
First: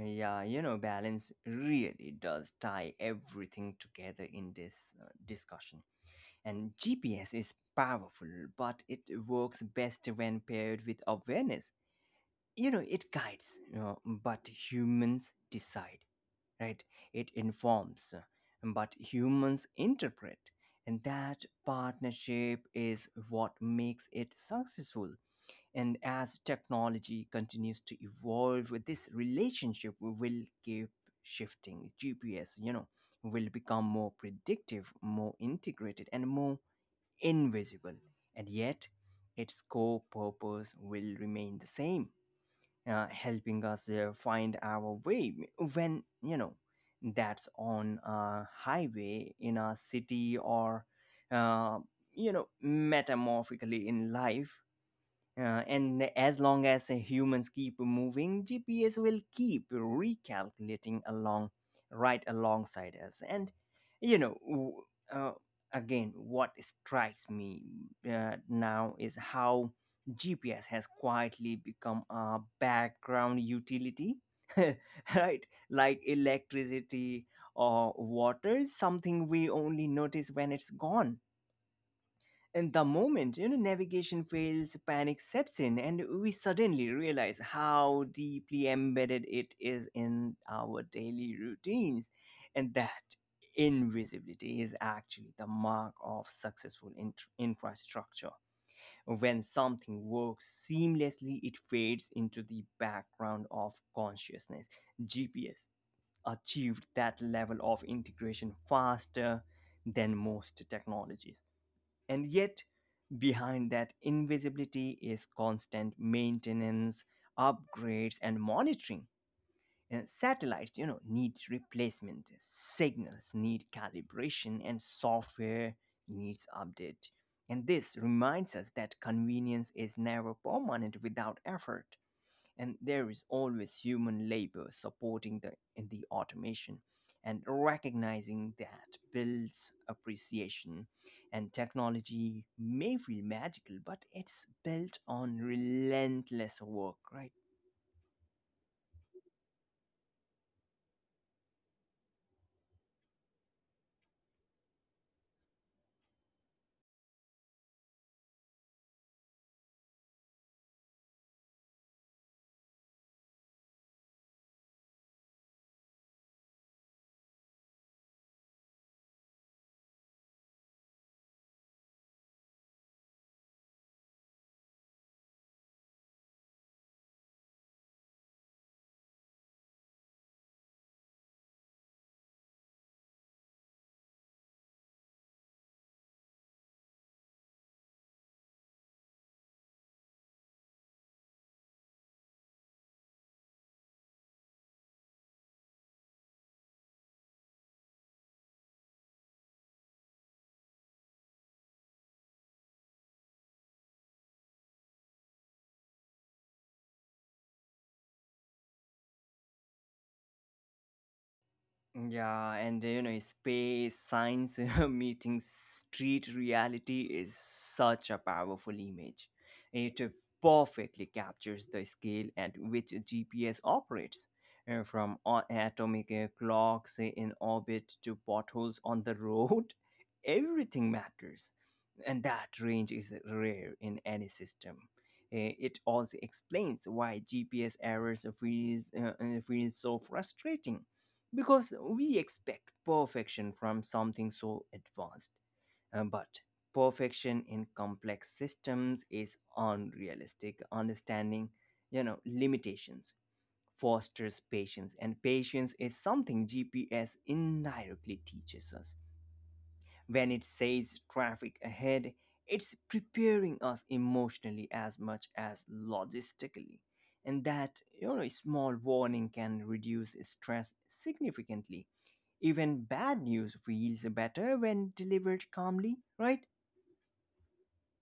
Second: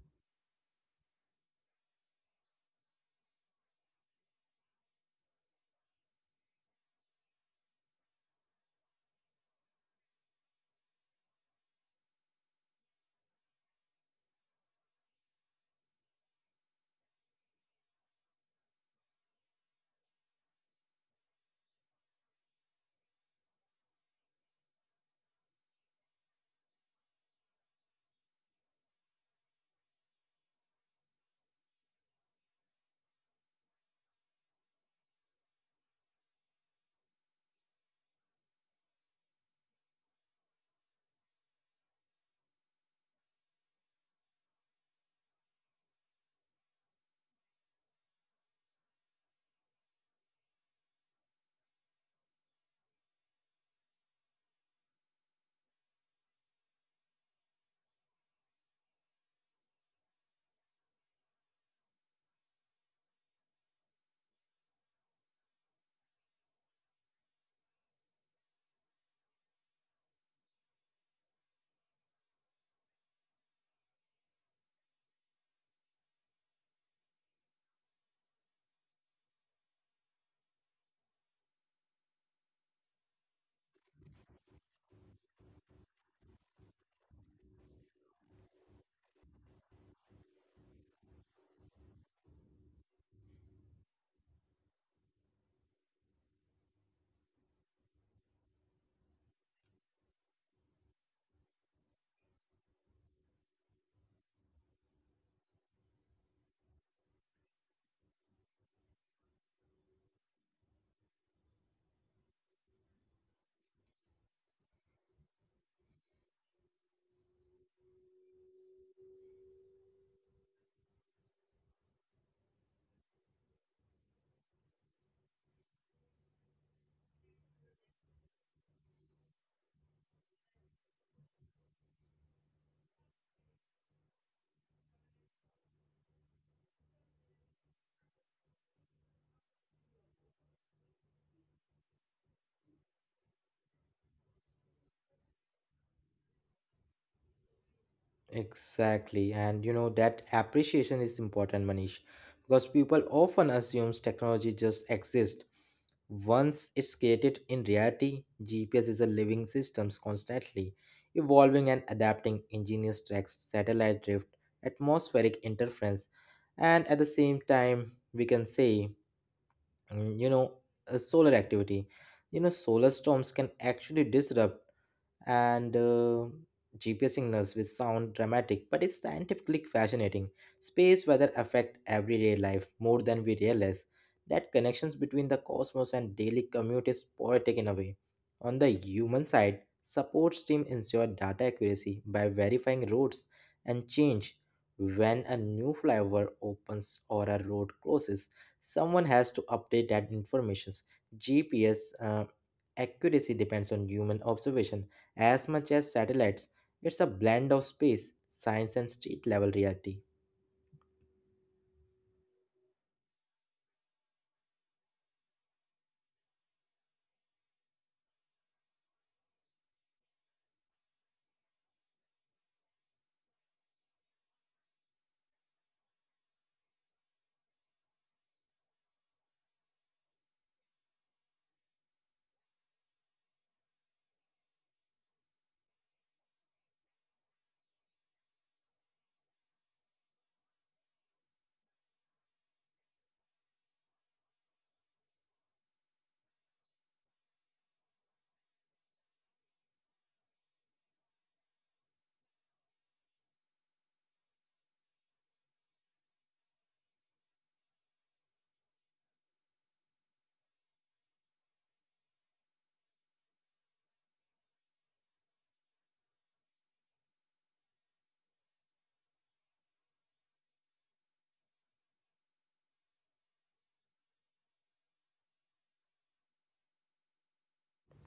[SPEAKER 1] yeah, you know, balance really does tie everything together in this discussion. And GPS is powerful, but it works best when paired with awareness. You know, it guides, you know, but humans decide, right? It informs, but humans interpret, and that partnership is what makes it successful. And as technology continues to evolve, this relationship will keep shifting. Gps you know will become more predictive, more integrated, and more invisible. And yet its core purpose will remain the same, helping us find our way, when you know that's on a highway, in a city, or uh, you know metamorphically in life. And as long as humans keep moving, GPS will keep recalculating along right alongside us. And you know, w- uh, Again, what strikes me now is how GPS has quietly become a background utility, *laughs* right? Like electricity or water, something we only notice when it's gone. And the moment navigation fails, panic sets in, and we suddenly realize how deeply embedded it is in our daily routines, and that invisibility is actually the mark of successful infrastructure. When something works seamlessly, it fades into the background of consciousness. GPS achieved that level of integration faster than most technologies, and yet, behind that invisibility is constant maintenance, upgrades, and monitoring. And satellites, you know, need replacement. Signals need calibration, and software needs update. And this reminds us that convenience is never permanent without effort, and there is always human labor supporting the automation. And recognizing that builds appreciation. And technology may feel magical, but it's built on relentless work, right?
[SPEAKER 2] Exactly, and you know that appreciation is important, Manish, because people often assumes technology just exists. Once it's created in reality, GPS is a living system constantly evolving and adapting ingenious tracks, satellite drift, atmospheric interference, and at the same time, we can say, you know, solar activity. You know, solar storms can actually disrupt and GPS signals which sound dramatic, but it's scientifically fascinating. Space weather affect everyday life more than we realize. That connections between the cosmos and daily commute is poetic in a way. On the human side, support team ensure data accuracy by verifying roads and change when a new flyover opens or a road closes. Someone has to update that information. GPS accuracy depends on human observation as much as satellites. It's a blend of space, science, and street level reality.
[SPEAKER 1] Yeah, and you know, space, science *laughs* meeting street reality is such a powerful image. It perfectly captures the scale at which GPS operates, from atomic clocks in orbit to potholes on the road. *laughs* Everything matters, and that range is rare in any system. It also explains why GPS errors feels so frustrating because we expect perfection from something so advanced. But perfection in complex systems is unrealistic. Understanding, limitations fosters patience, and patience is something GPS indirectly teaches us. When it says traffic ahead, it's preparing us emotionally as much as logistically. And that, a small warning can reduce stress significantly. Even bad news feels better when delivered calmly, right?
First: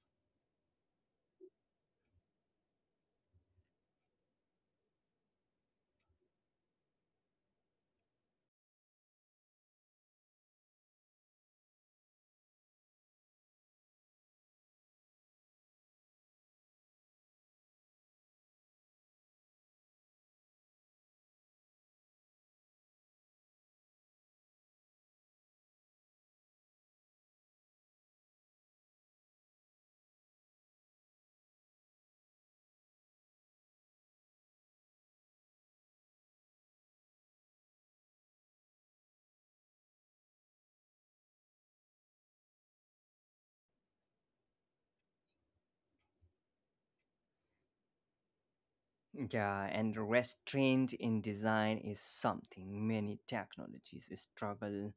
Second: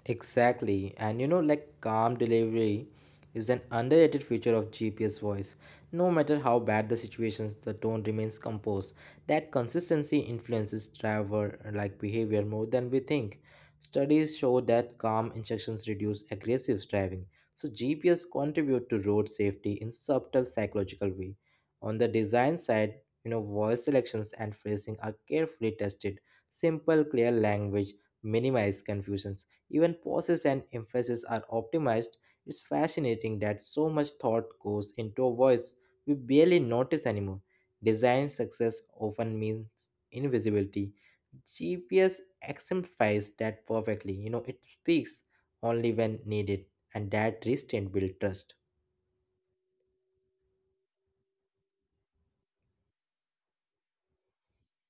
[SPEAKER 2] Exactly. And you know, like calm delivery is an underrated feature of GPS voice. No matter how bad the situations, the tone remains composed. That consistency influences driver like behavior more than we think. Studies show that calm instructions reduce aggressive driving. So GPS contribute to road safety in subtle psychological way. On the design side, you know, voice selections and phrasing are carefully tested. Simple, clear language minimize confusion. Even pauses and emphasis are optimized. It's fascinating that so much thought goes into a voice we barely notice anymore. Design success often means invisibility. GPS exemplifies that perfectly. You know, it speaks only when needed, and that restraint builds trust.
[SPEAKER 1] Yeah, and restraint in design is something many technologies struggle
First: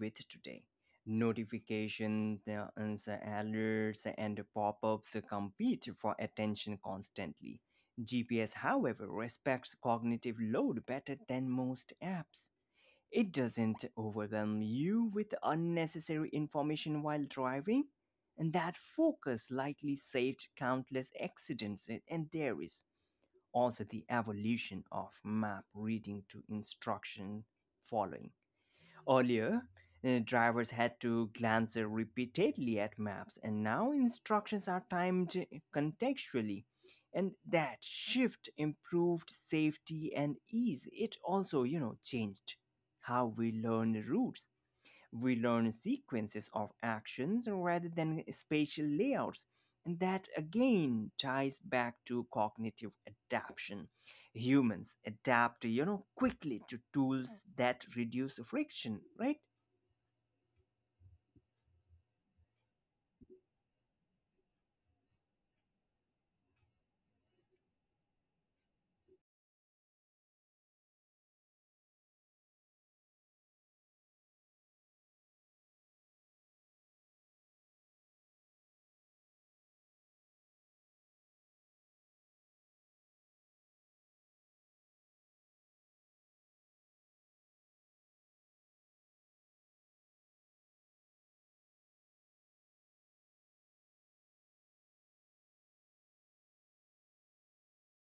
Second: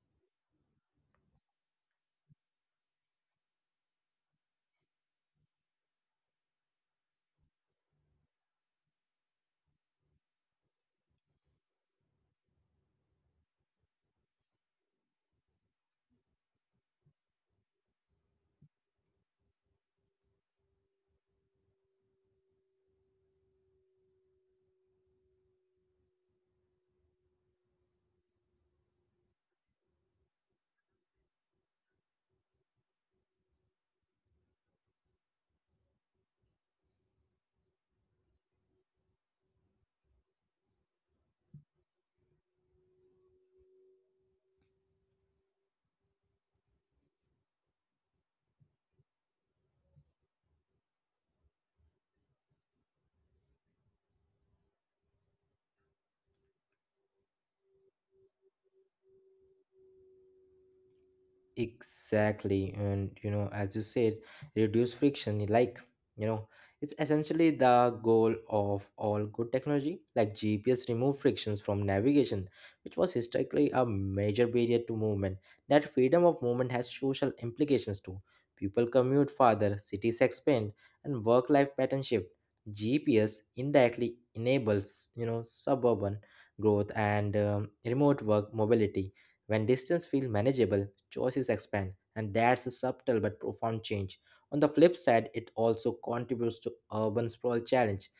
[SPEAKER 1] with today. Notifications, and the alerts, and pop ups compete for attention constantly. GPS, however, respects cognitive load better than most apps. It doesn't overwhelm you with unnecessary information while driving, and that focus likely saved countless accidents. And there is also the evolution of map reading to instruction following. Earlier, drivers had to glance repeatedly at maps, and now instructions are timed contextually. And that shift improved safety and ease. It also, you know, changed how we learn routes. We learn sequences of actions rather than spatial layouts. And that again ties back to cognitive adaptation. Humans adapt, you know, quickly to tools that reduce friction, right?
[SPEAKER 2] Exactly. And, you know, as you said, reduce friction. Like, you know, it's essentially the goal of all good technology. Like, GPS remove frictions from navigation, which was historically a major barrier to movement. That freedom of movement has social implications too. People commute farther, cities expand, and work life pattern shift. GPS indirectly enables, you know, suburban growth and remote work mobility. When distance feels manageable, choices expand, and that's a subtle but profound change. On the flip side, it also contributes to urban sprawl challenge.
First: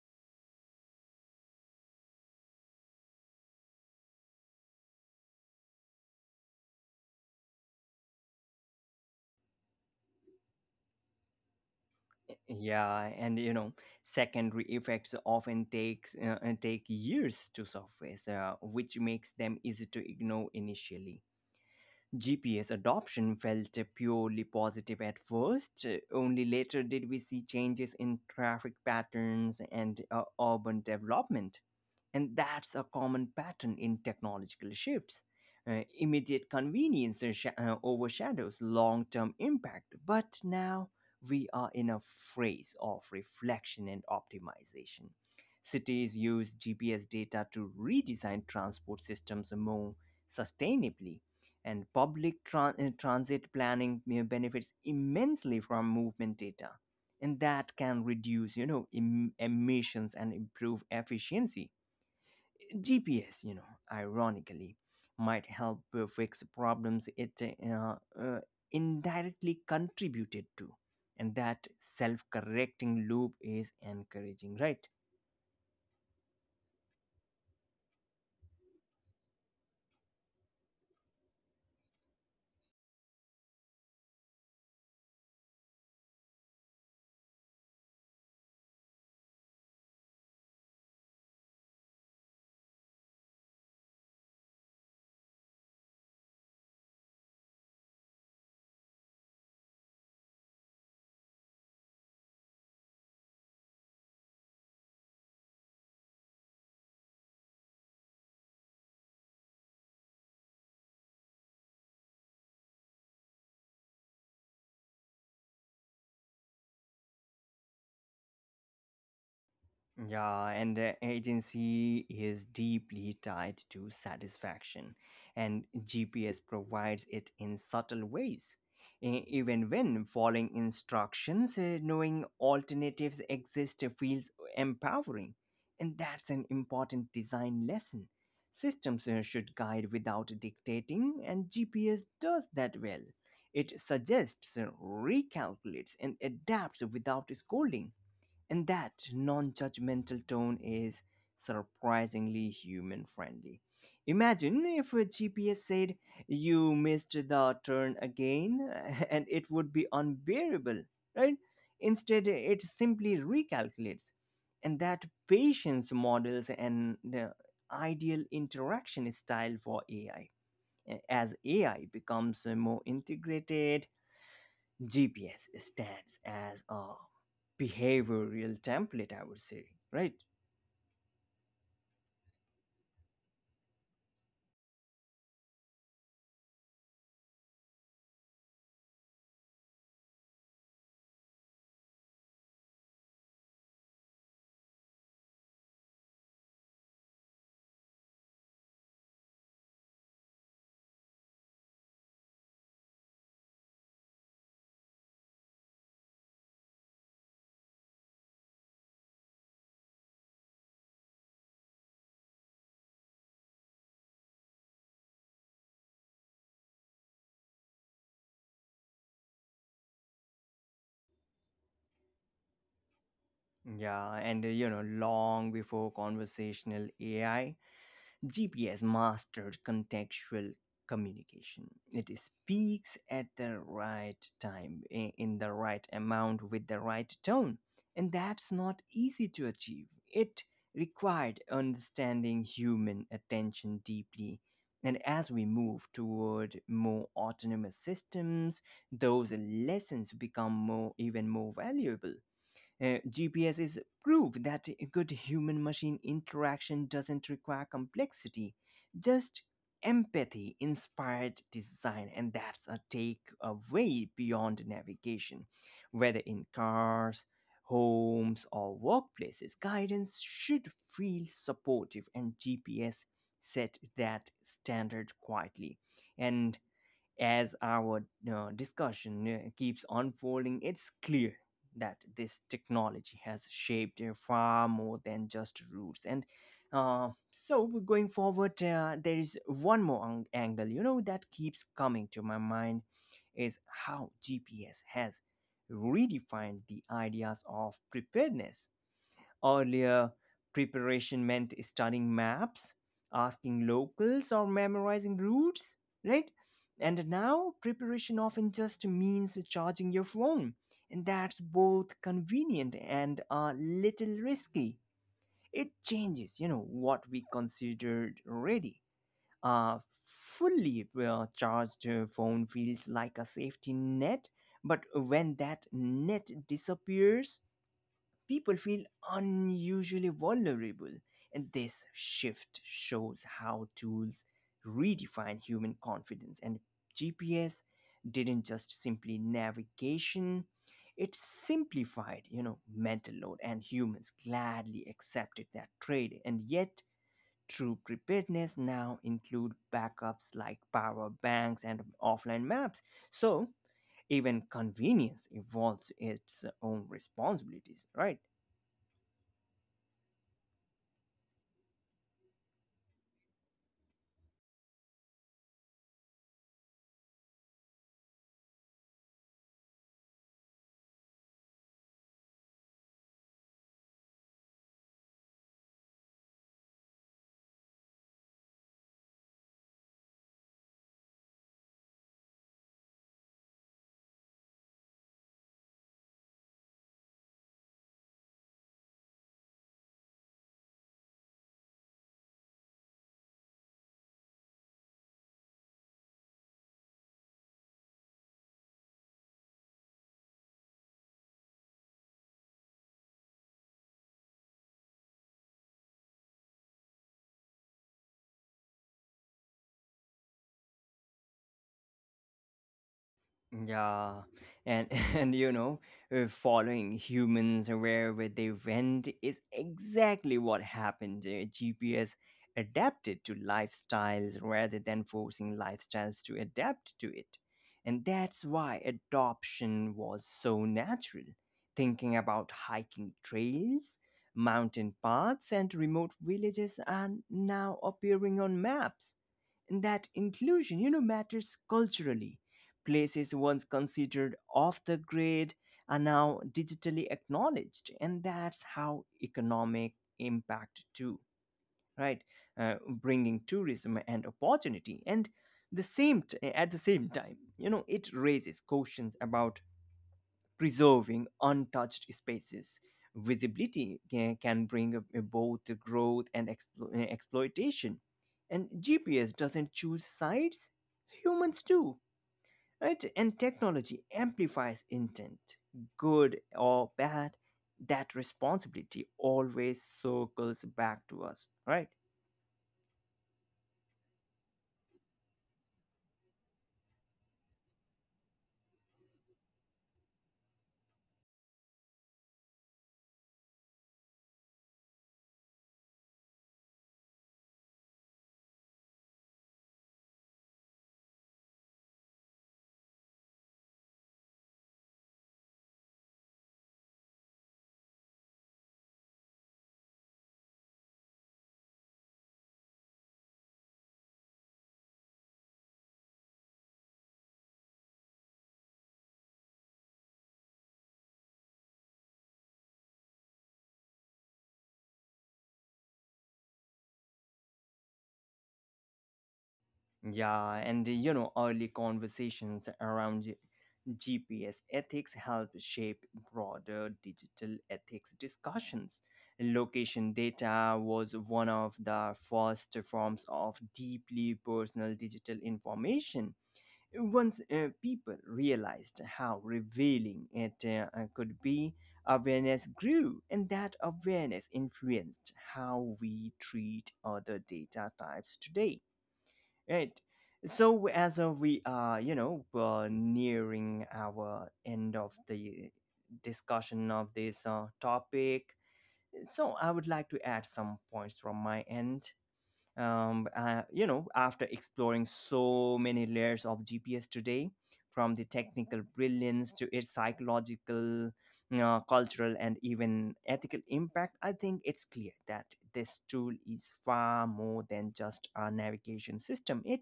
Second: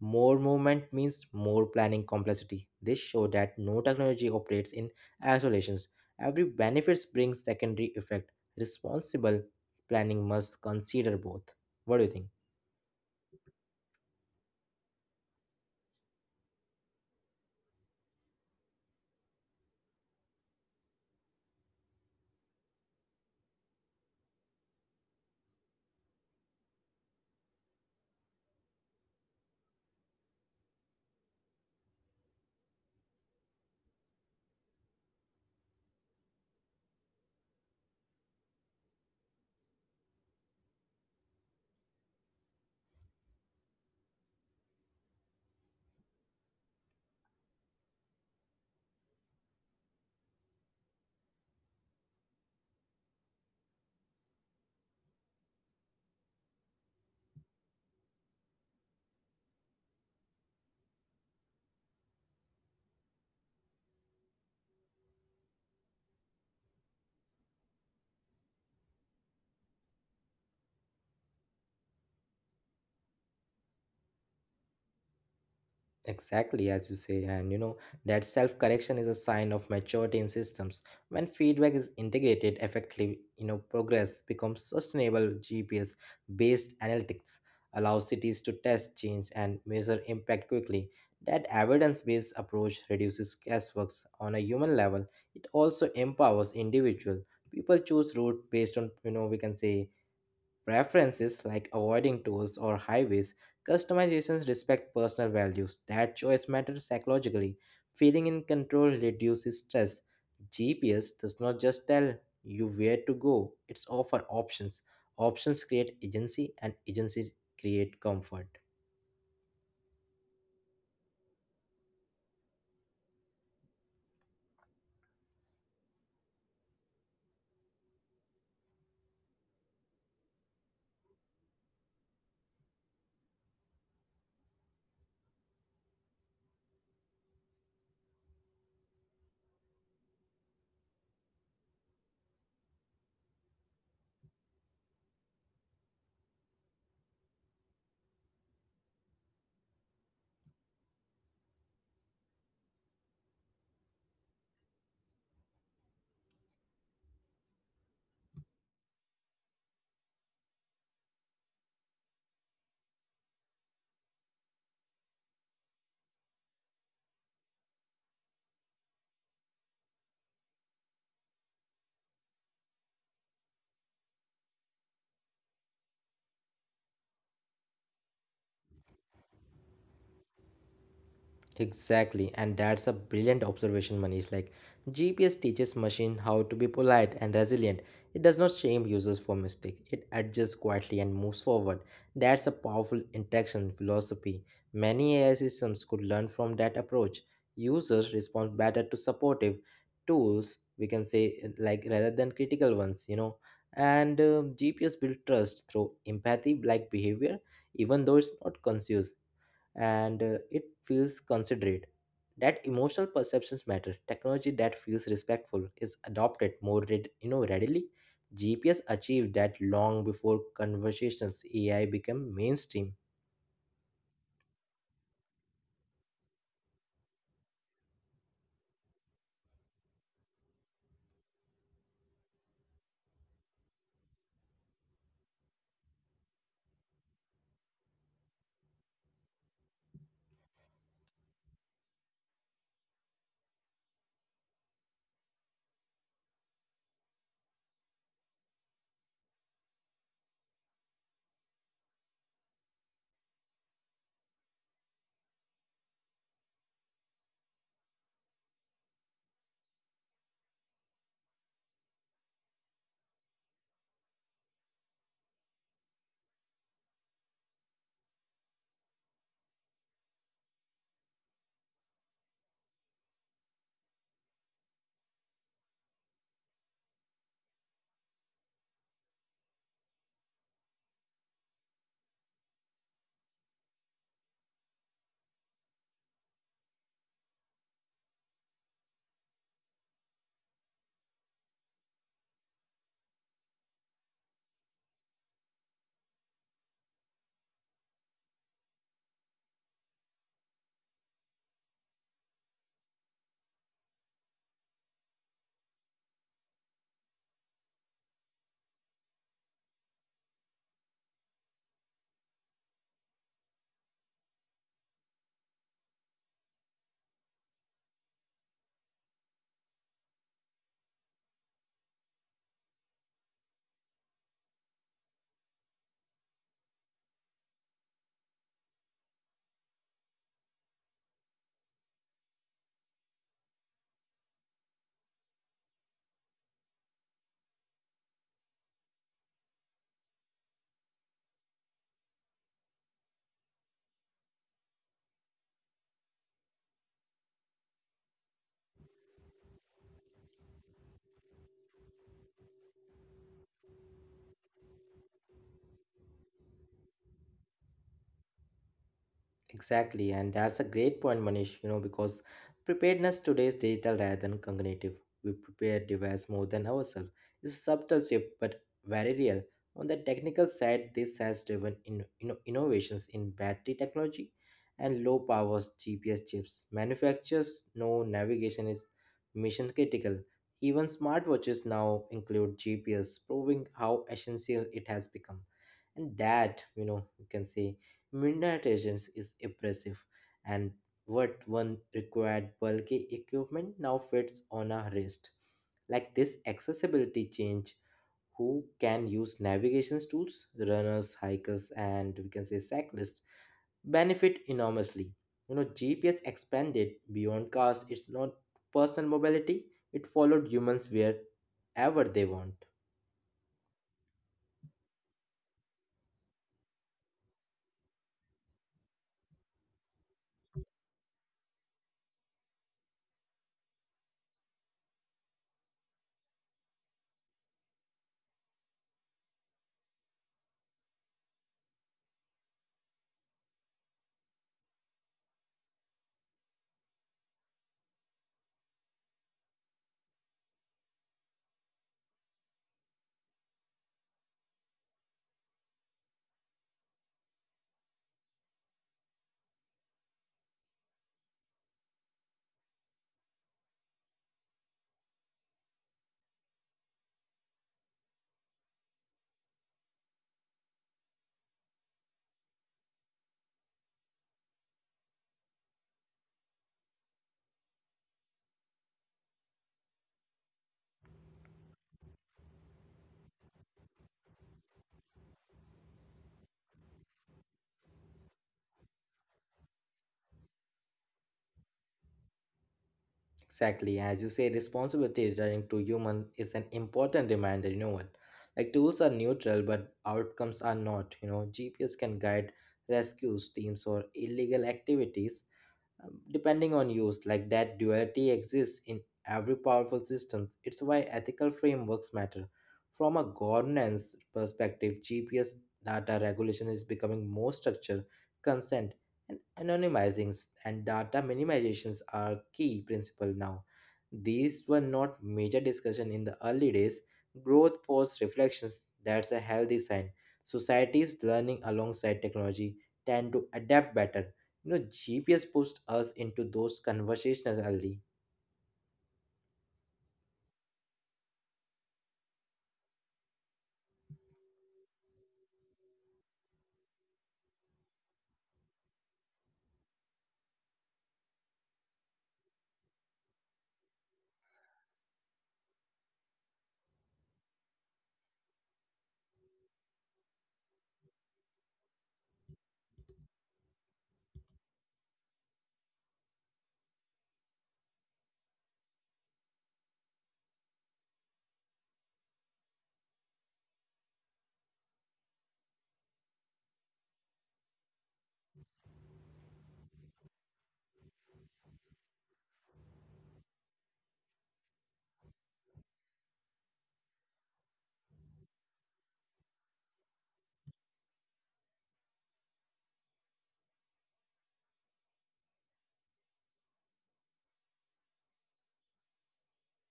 [SPEAKER 2] More movement means more planning complexity. This shows that no technology operates in isolations. Every benefits brings secondary effect. Responsible planning must consider both. What do you think?
[SPEAKER 1] Yeah, and you know, secondary effects often take years to surface, which makes them easy to ignore initially. GPS adoption felt purely positive at first. Only later did we see changes in traffic patterns and urban development. And that's a common pattern in technological shifts. Immediate convenience overshadows long term impact, but now we are in a phase of reflection and optimization. Cities use GPS data to redesign transport systems more sustainably, and public transit planning, you know, benefits immensely from movement data, and that can reduce, you know, emissions and improve efficiency. GPS, you know, ironically might help fix problems it uh, uh, indirectly contributed to, and that self-correcting loop is encouraging, right?
[SPEAKER 2] Exactly, as you say, and you know, that self correction is a sign of maturity in systems. When feedback is integrated effectively, you know, progress becomes sustainable. GPS based analytics allows cities to test change and measure impact quickly. That evidence based approach reduces guessworks on a human level. It also empowers individual. People choose route based on, you know, we can say preferences like avoiding tolls or highways, customizations respect personal values. That choice matters psychologically. Feeling in control reduces stress. GPS does not just tell you where to go, it's offer options. Options create agency, and agency create comfort.
[SPEAKER 1] Yeah, and agency is deeply tied to satisfaction, and GPS provides it in subtle ways. Even when following instructions, knowing alternatives exist feels empowering, and that's an important design lesson. Systems should guide without dictating, and GPS does that well. It suggests, recalculates, and adapts without scolding, and that non judgmental tone is surprisingly human friendly. Imagine if a GPS said, "You missed the turn again," *laughs* and it would be unbearable, right? Instead, it simply recalculates. And that patience models an ideal interaction style for AI. As AI becomes more integrated, GPS stands as a behavioral template, I would say, right?
[SPEAKER 2] Exactly, and that's a brilliant observation, Manish. Like, GPS teaches machine how to be polite and resilient. It does not shame users for mistake. It adjusts quietly and moves forward. That's a powerful interaction philosophy. Many AI systems could learn from that approach. Users respond better to supportive tools, we can say, like rather than critical ones, you know. And GPS build trust through empathy-like behavior, even though it's not conscious and it feels considerate. That emotional perceptions matter. Technology that feels respectful is adopted more read, you know readily. GPS achieved that long before conversations AI became mainstream.
[SPEAKER 1] Yeah, and you know, long before conversational AI, GPS mastered contextual communication. It speaks at the right time, in the right amount, with the right tone. And that's not easy to achieve. It required understanding human attention deeply. And as we move toward more autonomous systems, those lessons become more even more valuable. GPS is proof that good human machine interaction doesn't require complexity, just empathy inspired design. And that's a takeaway beyond navigation. Whether in cars, homes, or workplaces, guidance should feel supportive, and GPS set that standard quietly. And as our discussion keeps unfolding, it's clear that this technology has shaped far more than just roots. And so, we're going forward, there is one more angle, you know, that keeps coming to my mind is how GPS has redefined the ideas of preparedness. Earlier, preparation meant studying maps, asking locals, or memorizing routes, right? And now, preparation often just means charging your phone, and that's both convenient and a little risky. It changes, you know, what we considered ready. A fully charged phone feels like a safety net, but when that net disappears, people feel unusually vulnerable, and this shift shows how tools redefine human confidence. And GPS didn't just simply navigation, it simplified, you know, mental load, and humans gladly accepted that trade. And yet, true preparedness now include backups like power banks and offline maps. So, even convenience involves its own responsibilities, right?
[SPEAKER 2] Exactly, and that's a great point, Manish. You know, because preparedness today is digital rather than cognitive. We prepare device more than ourselves. It's a subtle shift, but very real. On the technical side, this has driven innovations in battery technology and low powers GPS chips. Manufacturers know navigation is mission critical. Even smartwatches now include GPS, proving how essential it has become. And that, you know, you can say. Midnight Agents is impressive, and what one required bulky equipment now fits on a wrist. Like this accessibility change, who can use navigation tools, runners, hikers, and we can say cyclists benefit enormously. You know, GPS expanded beyond cars, it's not personal mobility, it followed humans wherever they want.
[SPEAKER 1] Yeah, and *laughs* and you know, following humans wherever they went is exactly what happened. GPS adapted to lifestyles rather than forcing lifestyles to adapt to it. And that's why adoption was so natural. Thinking about hiking trails, mountain paths, and remote villages are now appearing on maps. And that inclusion, you know, matters culturally. Places once considered off the grid are now digitally acknowledged, and that's how economic impact too, right? Bringing tourism and opportunity, and the same t- eh, at the same time, you know, it raises questions about preserving untouched spaces. Visibility can bring a both growth and exploitation. And GPS doesn't choose sides, humans do, right? And technology amplifies intent, good or bad. That responsibility always circles back to us, right?
[SPEAKER 2] Exactly. As you say, responsibility returning to human is an important reminder, you know what? Like tools are neutral, but outcomes are not. You know, GPS can guide rescues teams or illegal activities, depending on use. Like that duality exists in every powerful system. It's why ethical frameworks matter. From a governance perspective, GPS data regulation is becoming more structured. Consent and anonymizing and data minimizations are key principle now. These were not major discussion in the early days. Growth force reflections, that's a healthy sign. Societies learning alongside technology tend to adapt better. You know, GPS pushed us into those conversations early.
[SPEAKER 1] Yeah, and you know, early conversations around GPS ethics help shape broader digital ethics discussions. Location data was one of the first forms of deeply personal digital information. Once people realized how revealing it could be, awareness grew, and that awareness influenced how we treat other data types today. Right. So as we are, you know, nearing our end of the discussion of this topic, so I would like to add some points from my end. You know, after exploring so many layers of GPS today, from the technical brilliance to its psychological, cultural, and even ethical impact, I think it's clear that this tool is far more than just a navigation system. It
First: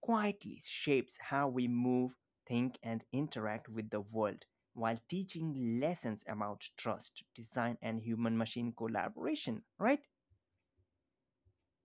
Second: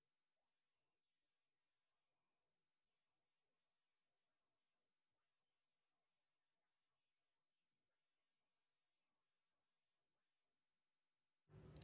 [SPEAKER 1] quietly shapes how we move, think, and interact with the world while teaching lessons about trust, design, and human machine collaboration, right?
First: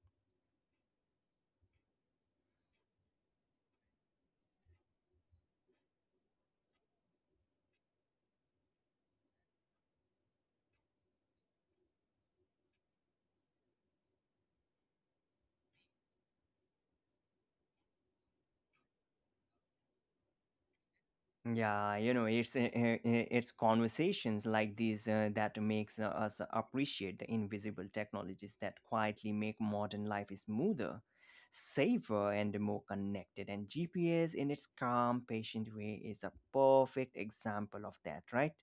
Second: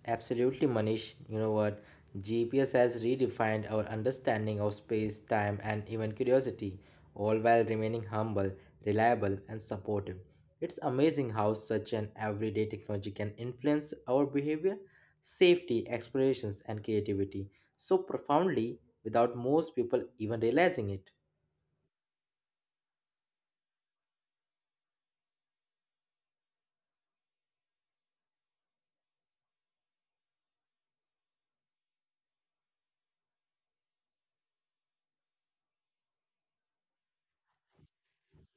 [SPEAKER 2] Absolutely, Manish. You know what? GPS has redefined our understanding of space, time, and even curiosity, all while remaining humble, reliable, and supportive. It's amazing how such an everyday technology can influence our behavior, safety, explorations, and creativity so profoundly without most people even realizing it.
[SPEAKER 1] Yeah, you know, it's conversations like these that makes us appreciate the invisible technologies that quietly make modern life smoother, safer, and more connected. And GPS, in its calm, patient way, is a perfect example of that, right?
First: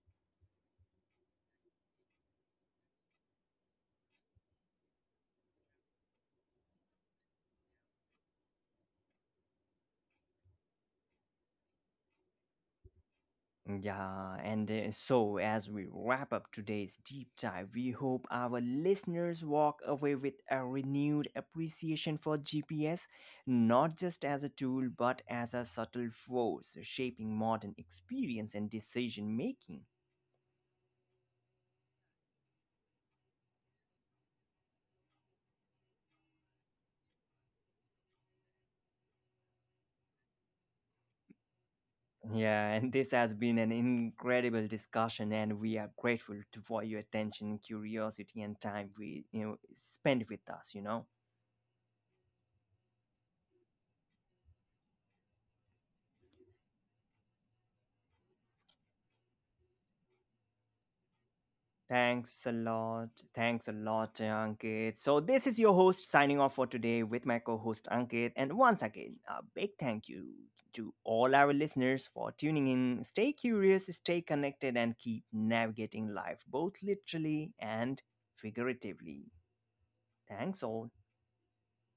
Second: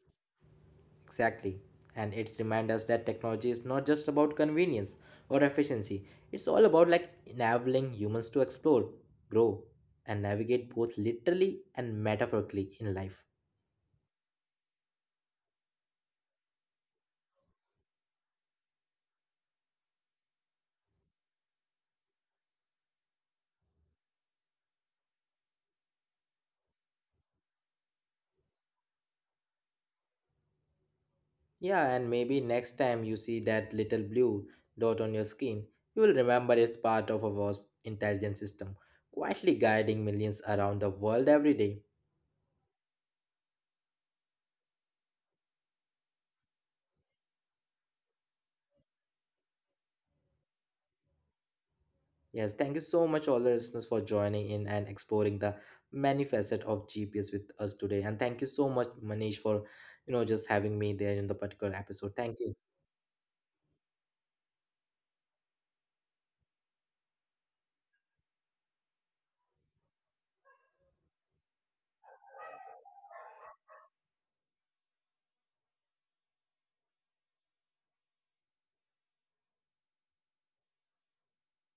[SPEAKER 2] Exactly. And it's remind us that technology is not just about convenience or efficiency. It's all about like enabling humans to explore, grow, and navigate both literally and metaphorically in life.
[SPEAKER 1] Yeah, and so as we wrap up today's deep dive, we hope our listeners walk away with a renewed appreciation for GPS, not just as a tool, but as a subtle force shaping modern experience and decision making.
[SPEAKER 2] Yeah, and maybe next time you see that little blue dot on your screen, you will remember it's part of a vast intelligence system, quietly guiding millions around the world every day.
[SPEAKER 1] Yeah, and this has been an incredible discussion, and we are grateful to, for your attention, curiosity, and time we, you know, spent with us. You know.
[SPEAKER 2] Yes, thank you so much, all the listeners, for joining in and exploring the many facet of GPS with us today. And thank you so much, Manish, for you know just having me there in the particular episode.
[SPEAKER 1] Thanks a
[SPEAKER 2] Thank you.
[SPEAKER 1] lot. Thanks a lot, Ankit. So, this is your host signing off for today with my co host Ankit. And once again, a big thank you to all our listeners for tuning in. Stay curious, stay connected, and keep navigating life both literally and figuratively. Thanks all.